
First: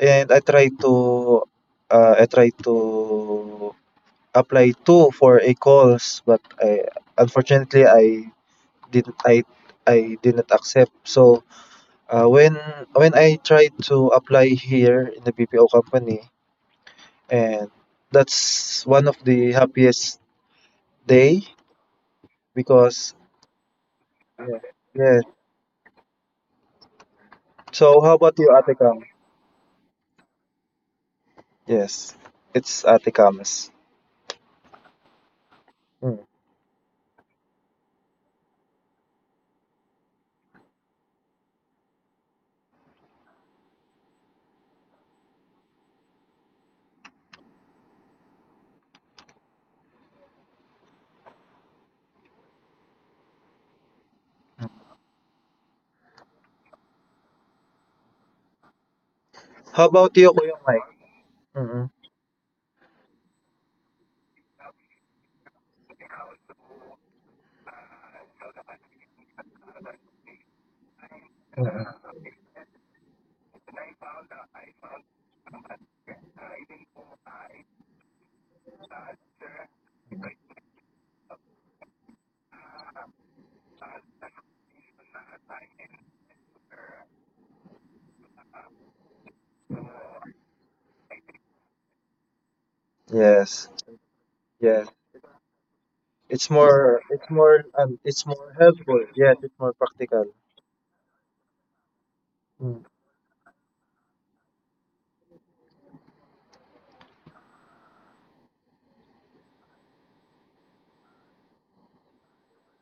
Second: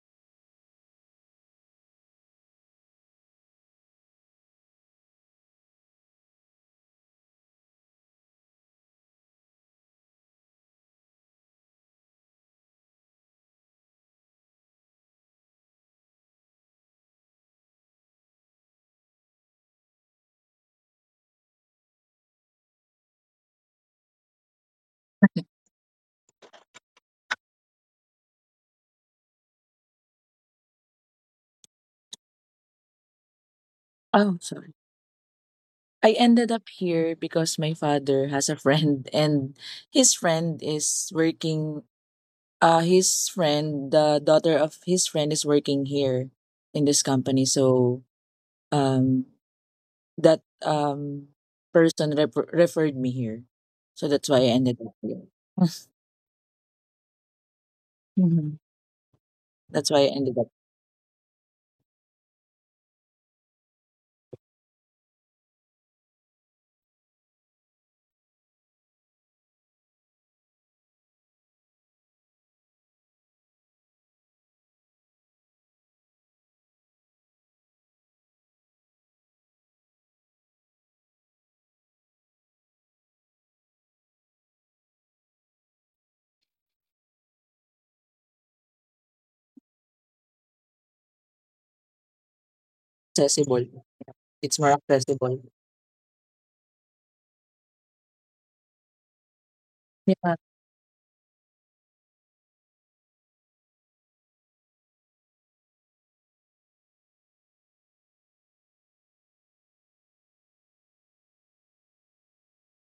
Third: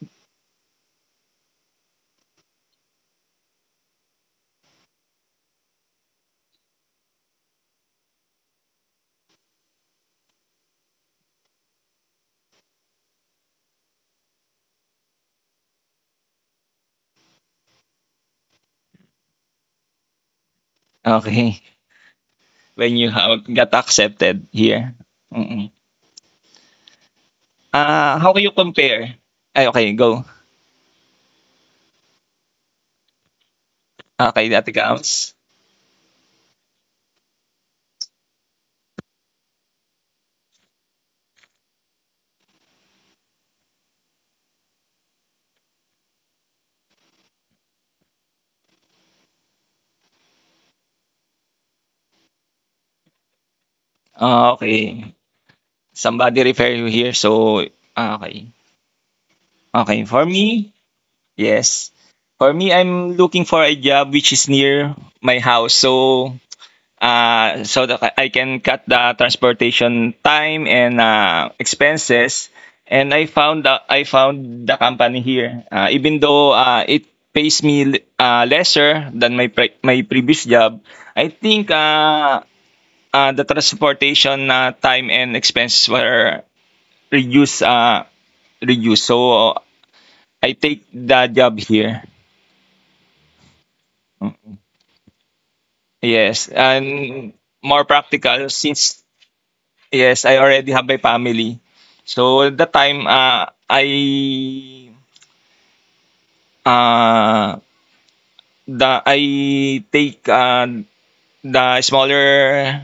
And I try to apply two for a calls, but I unfortunately didn't I I didn't accept. So uh, when when I tried to apply here in the BPO company, and that's one of the happiest day
okay. When you
because
got accepted here?
yeah.
Mm-mm.
So how
Ah, how
about
can
you,
you
Ate Cam?
compare? Ay, okay, go.
Yes, it's Ate Cam's.
Ah,
Oh,
okay, Ate
sorry.
Kams.
I
Mm.
ended up here because my father has a friend (laughs) and his friend is working his friend the daughter of his friend is working here in this company so um that person referred me here. So that's why I
Ah,
ended up
okay.
here. (laughs)
Somebody refer you here, so ah, okay.
Mhm.
How
That's why
Okay,
I
about
for
you,
ended up
Kuya
me,
Mike?
yes. For me, I'm looking for a job which is near my house. So, so that I can cut the transportation time and expenses. And I found I found the company here. Even though it pays me lesser than my previous job, I think the transportation time and expenses were reduced uh, reduced. So I take the job here.
accessible.
Yes,
Mm-hmm.
It's more
yes.
accessible.
Yes,
It's more, it's
and
more,
more
um, it's
practical
more
since
helpful. Yes, it's more
yes,
practical.
Yeah,
I already have my family. So at that
Mm,
time, I uh, the I take the smaller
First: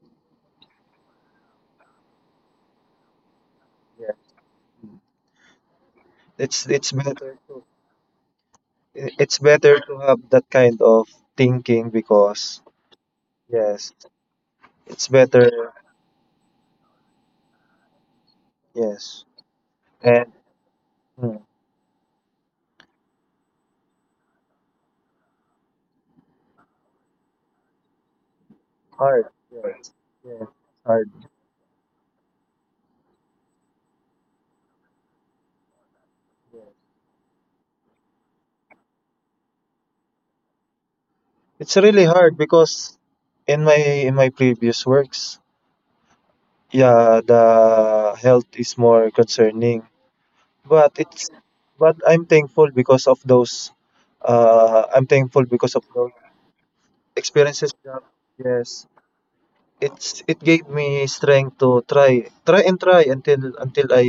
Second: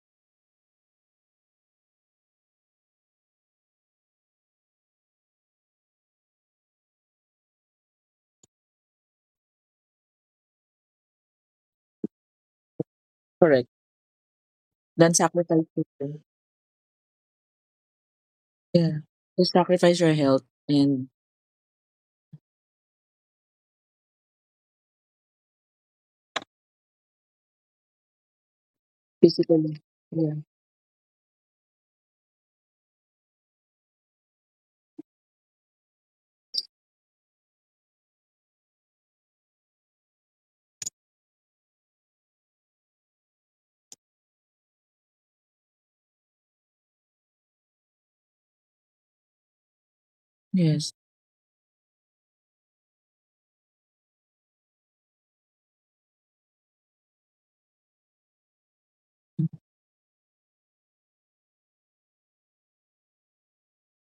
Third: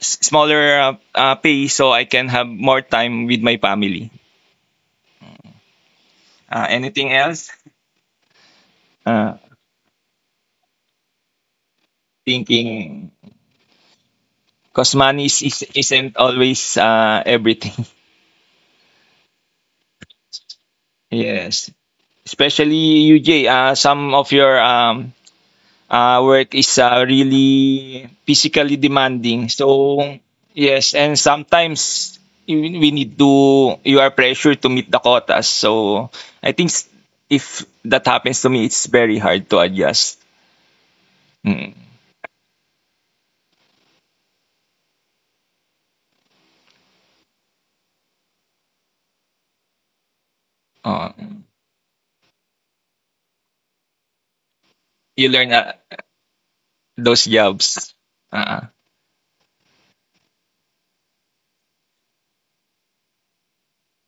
s- smaller pay so I can have more time with my family.
yeah, it's
Anything
better
else?
to,
Uh,
it's better to have that kind of thinking because
Thinking
correct.
yes,
because
it's
Than
money is,
sacrifice.
better.
isn't always everything.
Yeah.
Yes,
You sacrifice your
and
health and
(laughs)
mm,
yes, especially UJ. Some of your work is really physically
hard,
demanding.
physically.
So
Yeah.
yeah,
yes,
hard.
and sometimes we need to you are pressured to meet the quotas. So I think if that happens to me, it's very hard to adjust.
It's
Mm.
really hard because in my previous works, yeah, the health is more concerning. But
Yes.
Uh,
it's, but I'm thankful because of those. I'm
you
thankful
learn
because of those
those
experiences
jobs.
job,
Uh-uh.
yes. it's it gave me strength to try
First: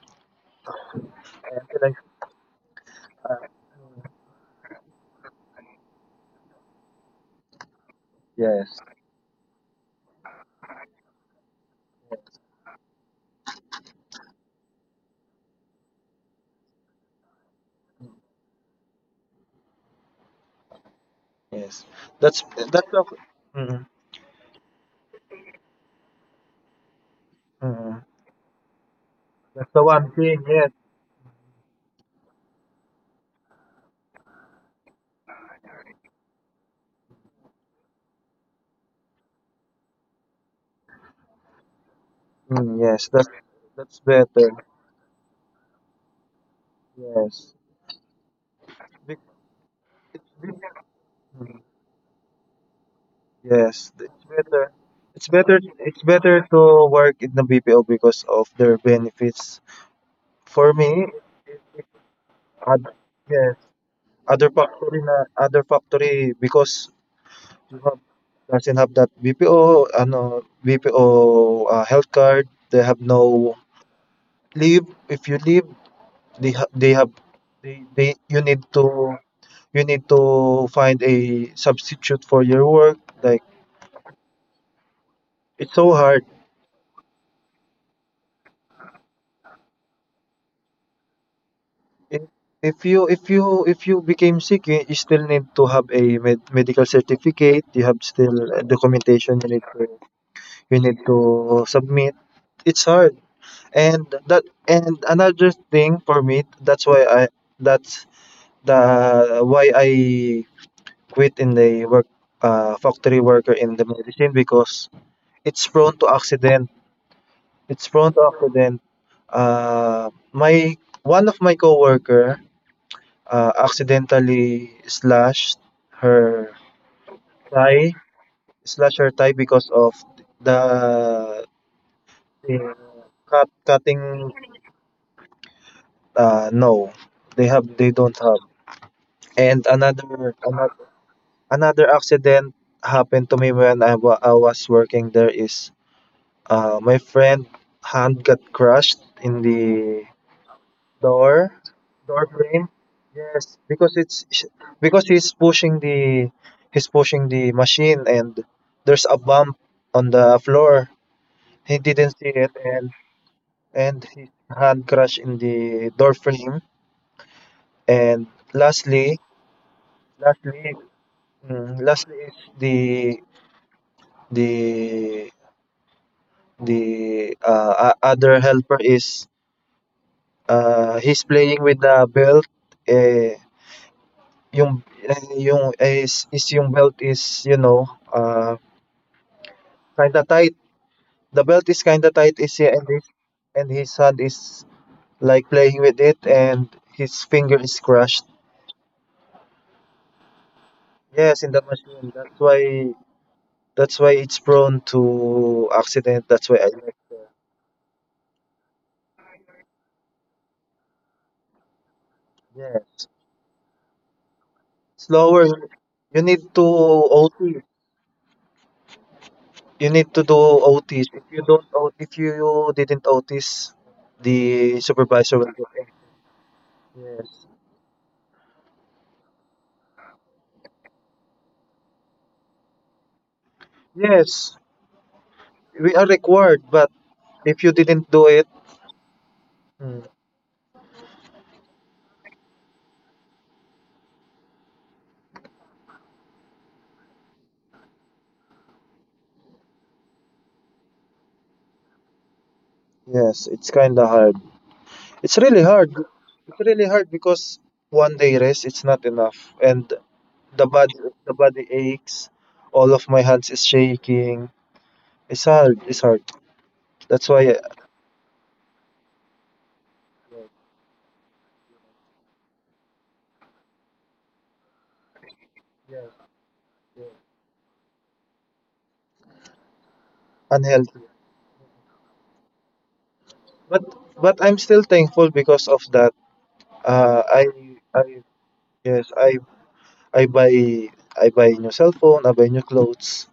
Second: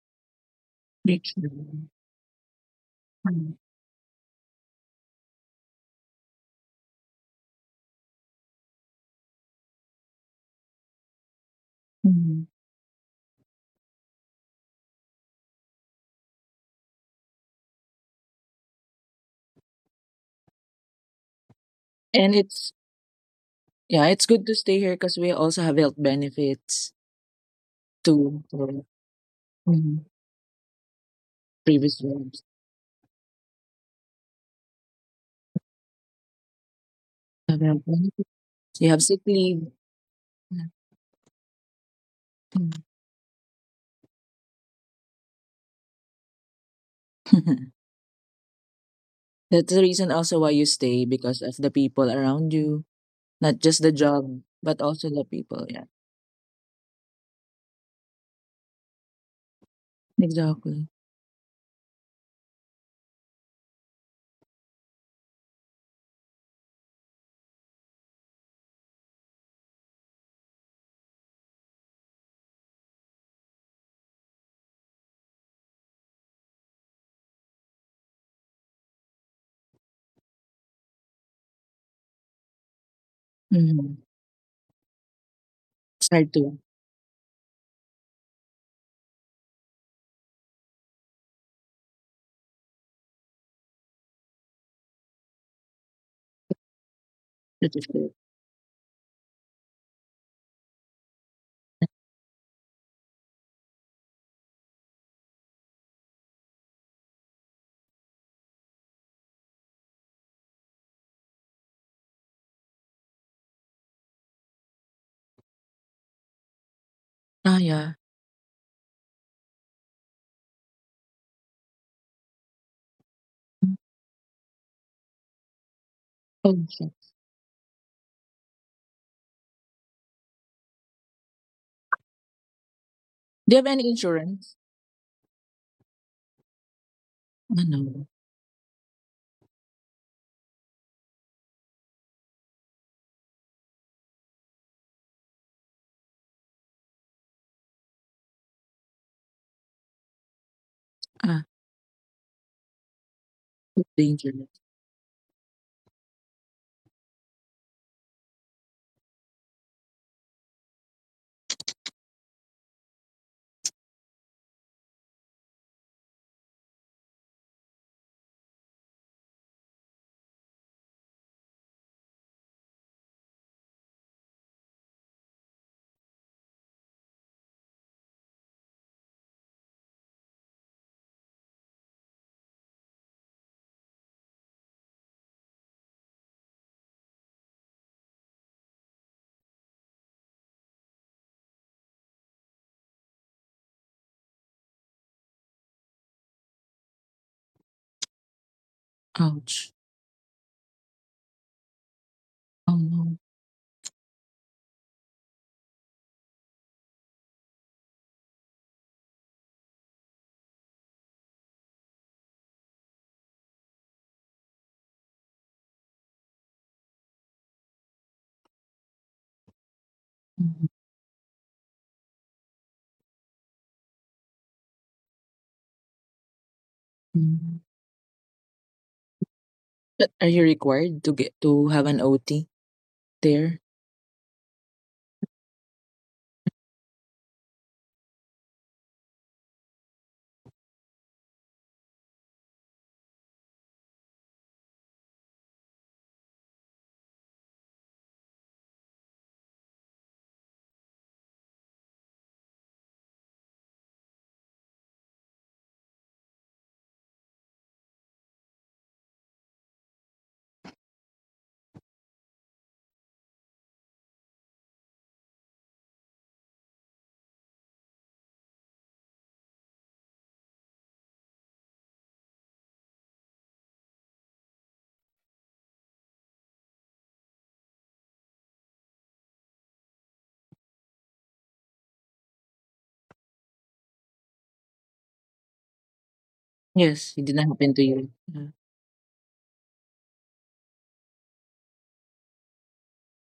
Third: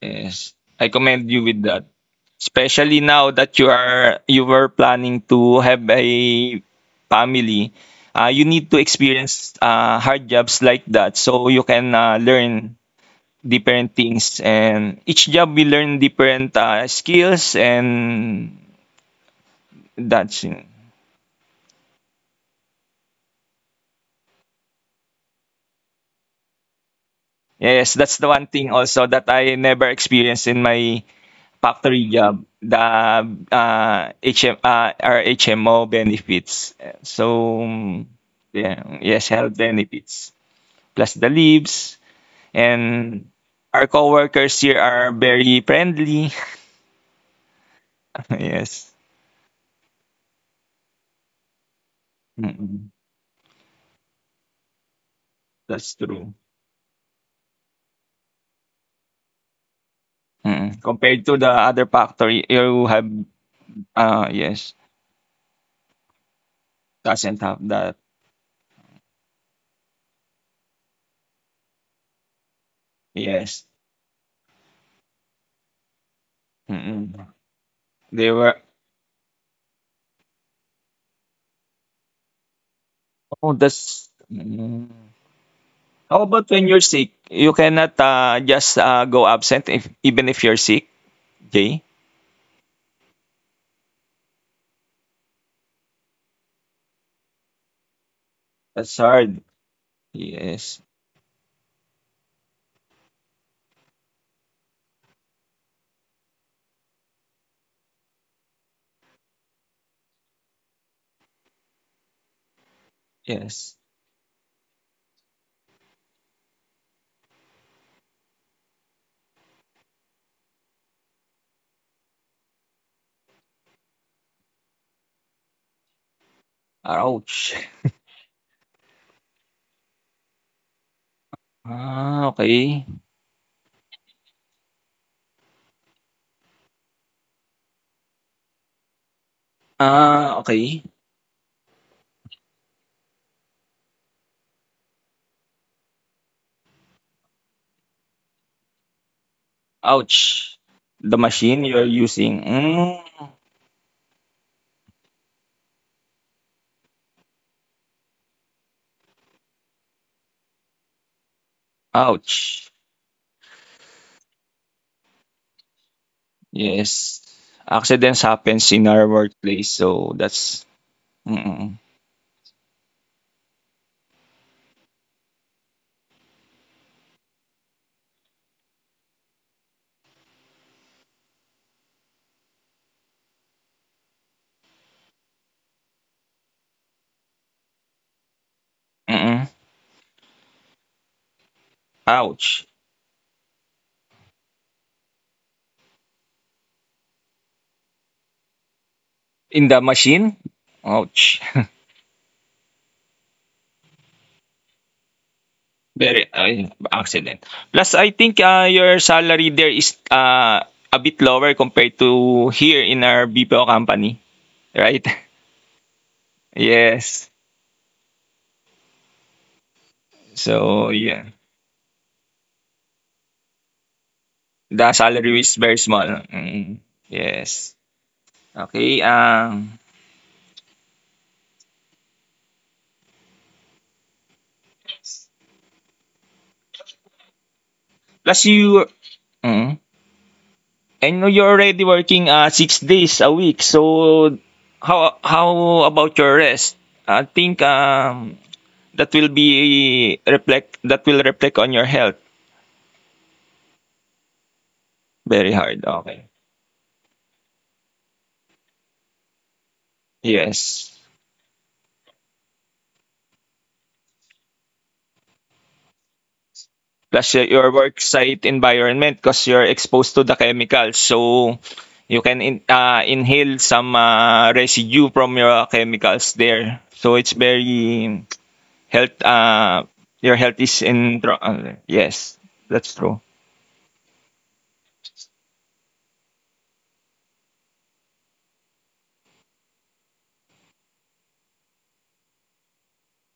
Yes, I commend you with that.
Literally.
until I
Especially now
Mm.
that you were planning to have a family, you need to
yes,
experience hard jobs like that so you can
Mhm.
learn different things. And each job we learn different skills and that's
yes,
And
that's
it's
that's the, mm,
yeah, it's good to stay here because we also have health benefits
yes,
mm,
that's the
too
one thing
for
also that I
that's the
never
mhm.
one thing,
experienced in
yes,
my
Previous
factory
jobs.
job, the our HMO benefits.
Have
So
health benefits. You
yeah,
have sick
yes, health
leave.
benefits
Yeah.
plus the leaves
Mm.
mm, yes,
and our
that's better,
coworkers here are very friendly.
yes.
(laughs)
(laughs) yes,
Be-
That's the reason also why you stay because of
mm,
the people around you,
mm,
not just the
yes, it's
job,
better,
but also the
it's better
people. Yeah.
that's
it's
true.
better to work in the BPO because of their benefits for
Mm.
Exactly.
me.
Compared to the
it,
other
it,
factory, you
ad-
have
yes, other
yes
factory na other factory because
doesn't have
you
that.
have doesn't have that BPO, ano, BPO, health card. They have no
Yes,
leave. If you leave, they ha- they have
mm-mm,
they
they
you
were.
need to, you need to find a substitute for your work. Like
Oh,
Mm-hmm.
that's.
it's so
It's
How
hard.
hard
about
to.
when you're sick? You cannot just go absent if, even if you're sick, Jay?
If if you became sick, you still need to have a medical certificate.
To take
You have
care.
still
That's
documentation
hard.
you need to, you
Yes.
need to submit. It's hard. And that, and another thing for me, that's why that's I quit in the work, factory worker in
Yes.
the medicine because it's prone to accident,
Ah,
it's
yeah.
prone to accident. Uh, my one of my coworker accidentally slashed her
Oh, shit.
Ouch.
thigh, slashed her thigh because of the,
Ah,
the
okay.
cut,
Do you have any
cutting.
insurance?
No, they
Ano?
don't have. And another
Ah, okay.
another accident happened to me when I I was working there is, my friend hand got crushed in the
Ouch. The
door,
Ah,
machine you're
door
using.
frame.
Mm,
Yes, because it's,
dangerous.
because he's pushing the machine and there's a bump on the floor. He didn't see it,
ouch.
and his hand crushed in the door frame.
Yes. Accidents
And
happens in our
lastly,
workplace, so that's
lastly,
mm-mm,
mm, lastly is The the other helper is, he's playing with the belt. Eh, yung eh, yung eh, is yung belt is, you know,
mm-mm.
kind of tight. The belt is kind of tight.
Ouch.
Is, and his hand is like playing with it, and his finger is crushed.
In
Ouch.
the machine? Ouch.
Yes, in the machine. That's
Oh,
why,
no.
that's why it's prone to
Very
accident. That's why I like.
excellent. Plus, I think your salary there is a bit lower compared to here in our
Yes,
BPO company, right? (laughs)
slower. You need to
yes.
OT. You need to do
Mhm,
So, yeah.
OTs. If you don't, if you didn't OTs,
The
the
salary is
supervisor
very
will get
small.
angry.
Mm,
mm.
Yes,
yes. Okay.
But are you required to get to have an OT there?
yes, we are required. But if you didn't
Plus,
do it,
you... Mm,
mm,
and you're already working 6 days a week. So, how about your rest? I think that will be reflect that will reflect on your health.
yes, it's kind of hard. It's
Very
really
hard.
hard.
Okay.
It's really hard because one day rest it's not enough, and the
Yes.
body the body aches. All of my hands is shaking. It's hard. It's hard.
Plus
That's why
your work site environment because you're exposed to the chemicals. So you can inhale some residue from your chemicals there. So it's very health your health is
unhealthy.
in yes, that's true.
But but I'm still thankful because of that.
Yes, it
Uh,
didn't
I
happen to you.
I
Yeah.
yes I I buy, I buy new cell phone, I buy new clothes.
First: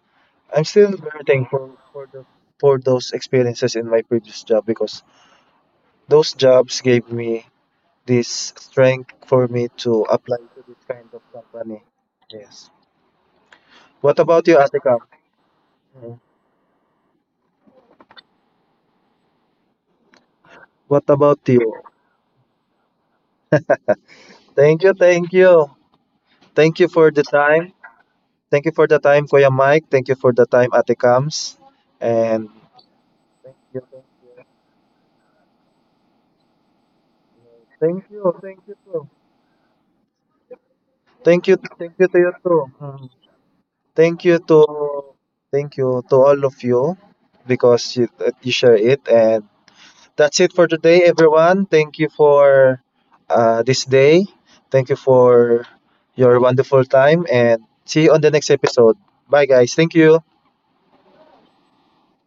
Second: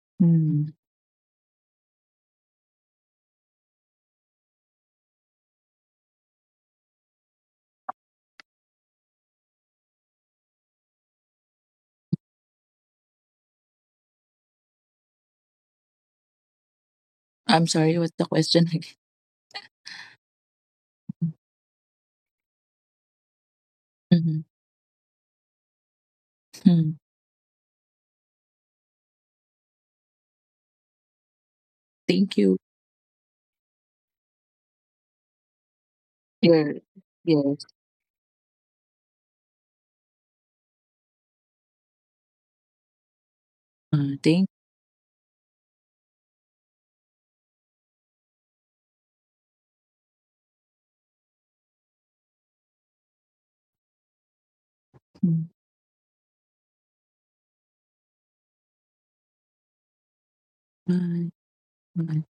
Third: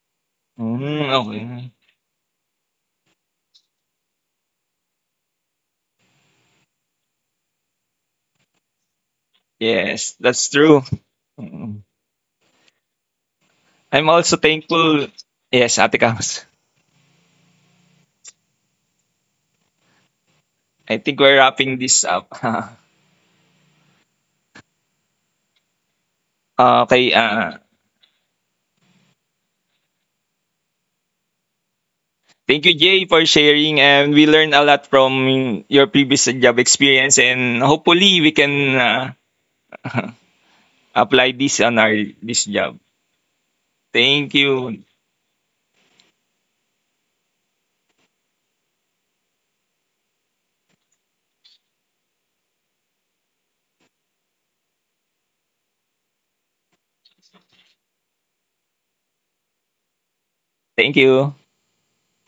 I'm
Mm.
still
Mm,
rooting for
okay.
for the, for those experiences in my previous job because those jobs gave me this strength for me to
Yes,
apply
that's
to this
true.
kind of company.
Mm.
Yes.
I'm
What
also
about you, Atika?
thankful. Yes, Ate Kams.
I'm sorry, what's the question again?
I
What
think we're
about you?
wrapping this up. (laughs)
Mhm,
Thank you, thank you. Thank you
mm.
for
okay,
the time. Thank you for the time, Kuya Mike. Thank you for the time, Ate Kams.
Thank
And
you.
thank you, Jay, for
thank you,
sharing. And we learned a lot from your previous job
Yeah.
experience. And
Yes.
hopefully, we
thank you
can
too.
(laughs) apply this on
Thank
our
you to you
this
too.
job.
Mm. Thank
Thank
you
Thank
to
you.
Thank you to all of you because you, that you share it. And that's it for today everyone. Thank you for this day. Thank you
mm,
for your wonderful time, and see you on the next episode. Bye guys. Thank you.
Thank
bye.
you.
Bye.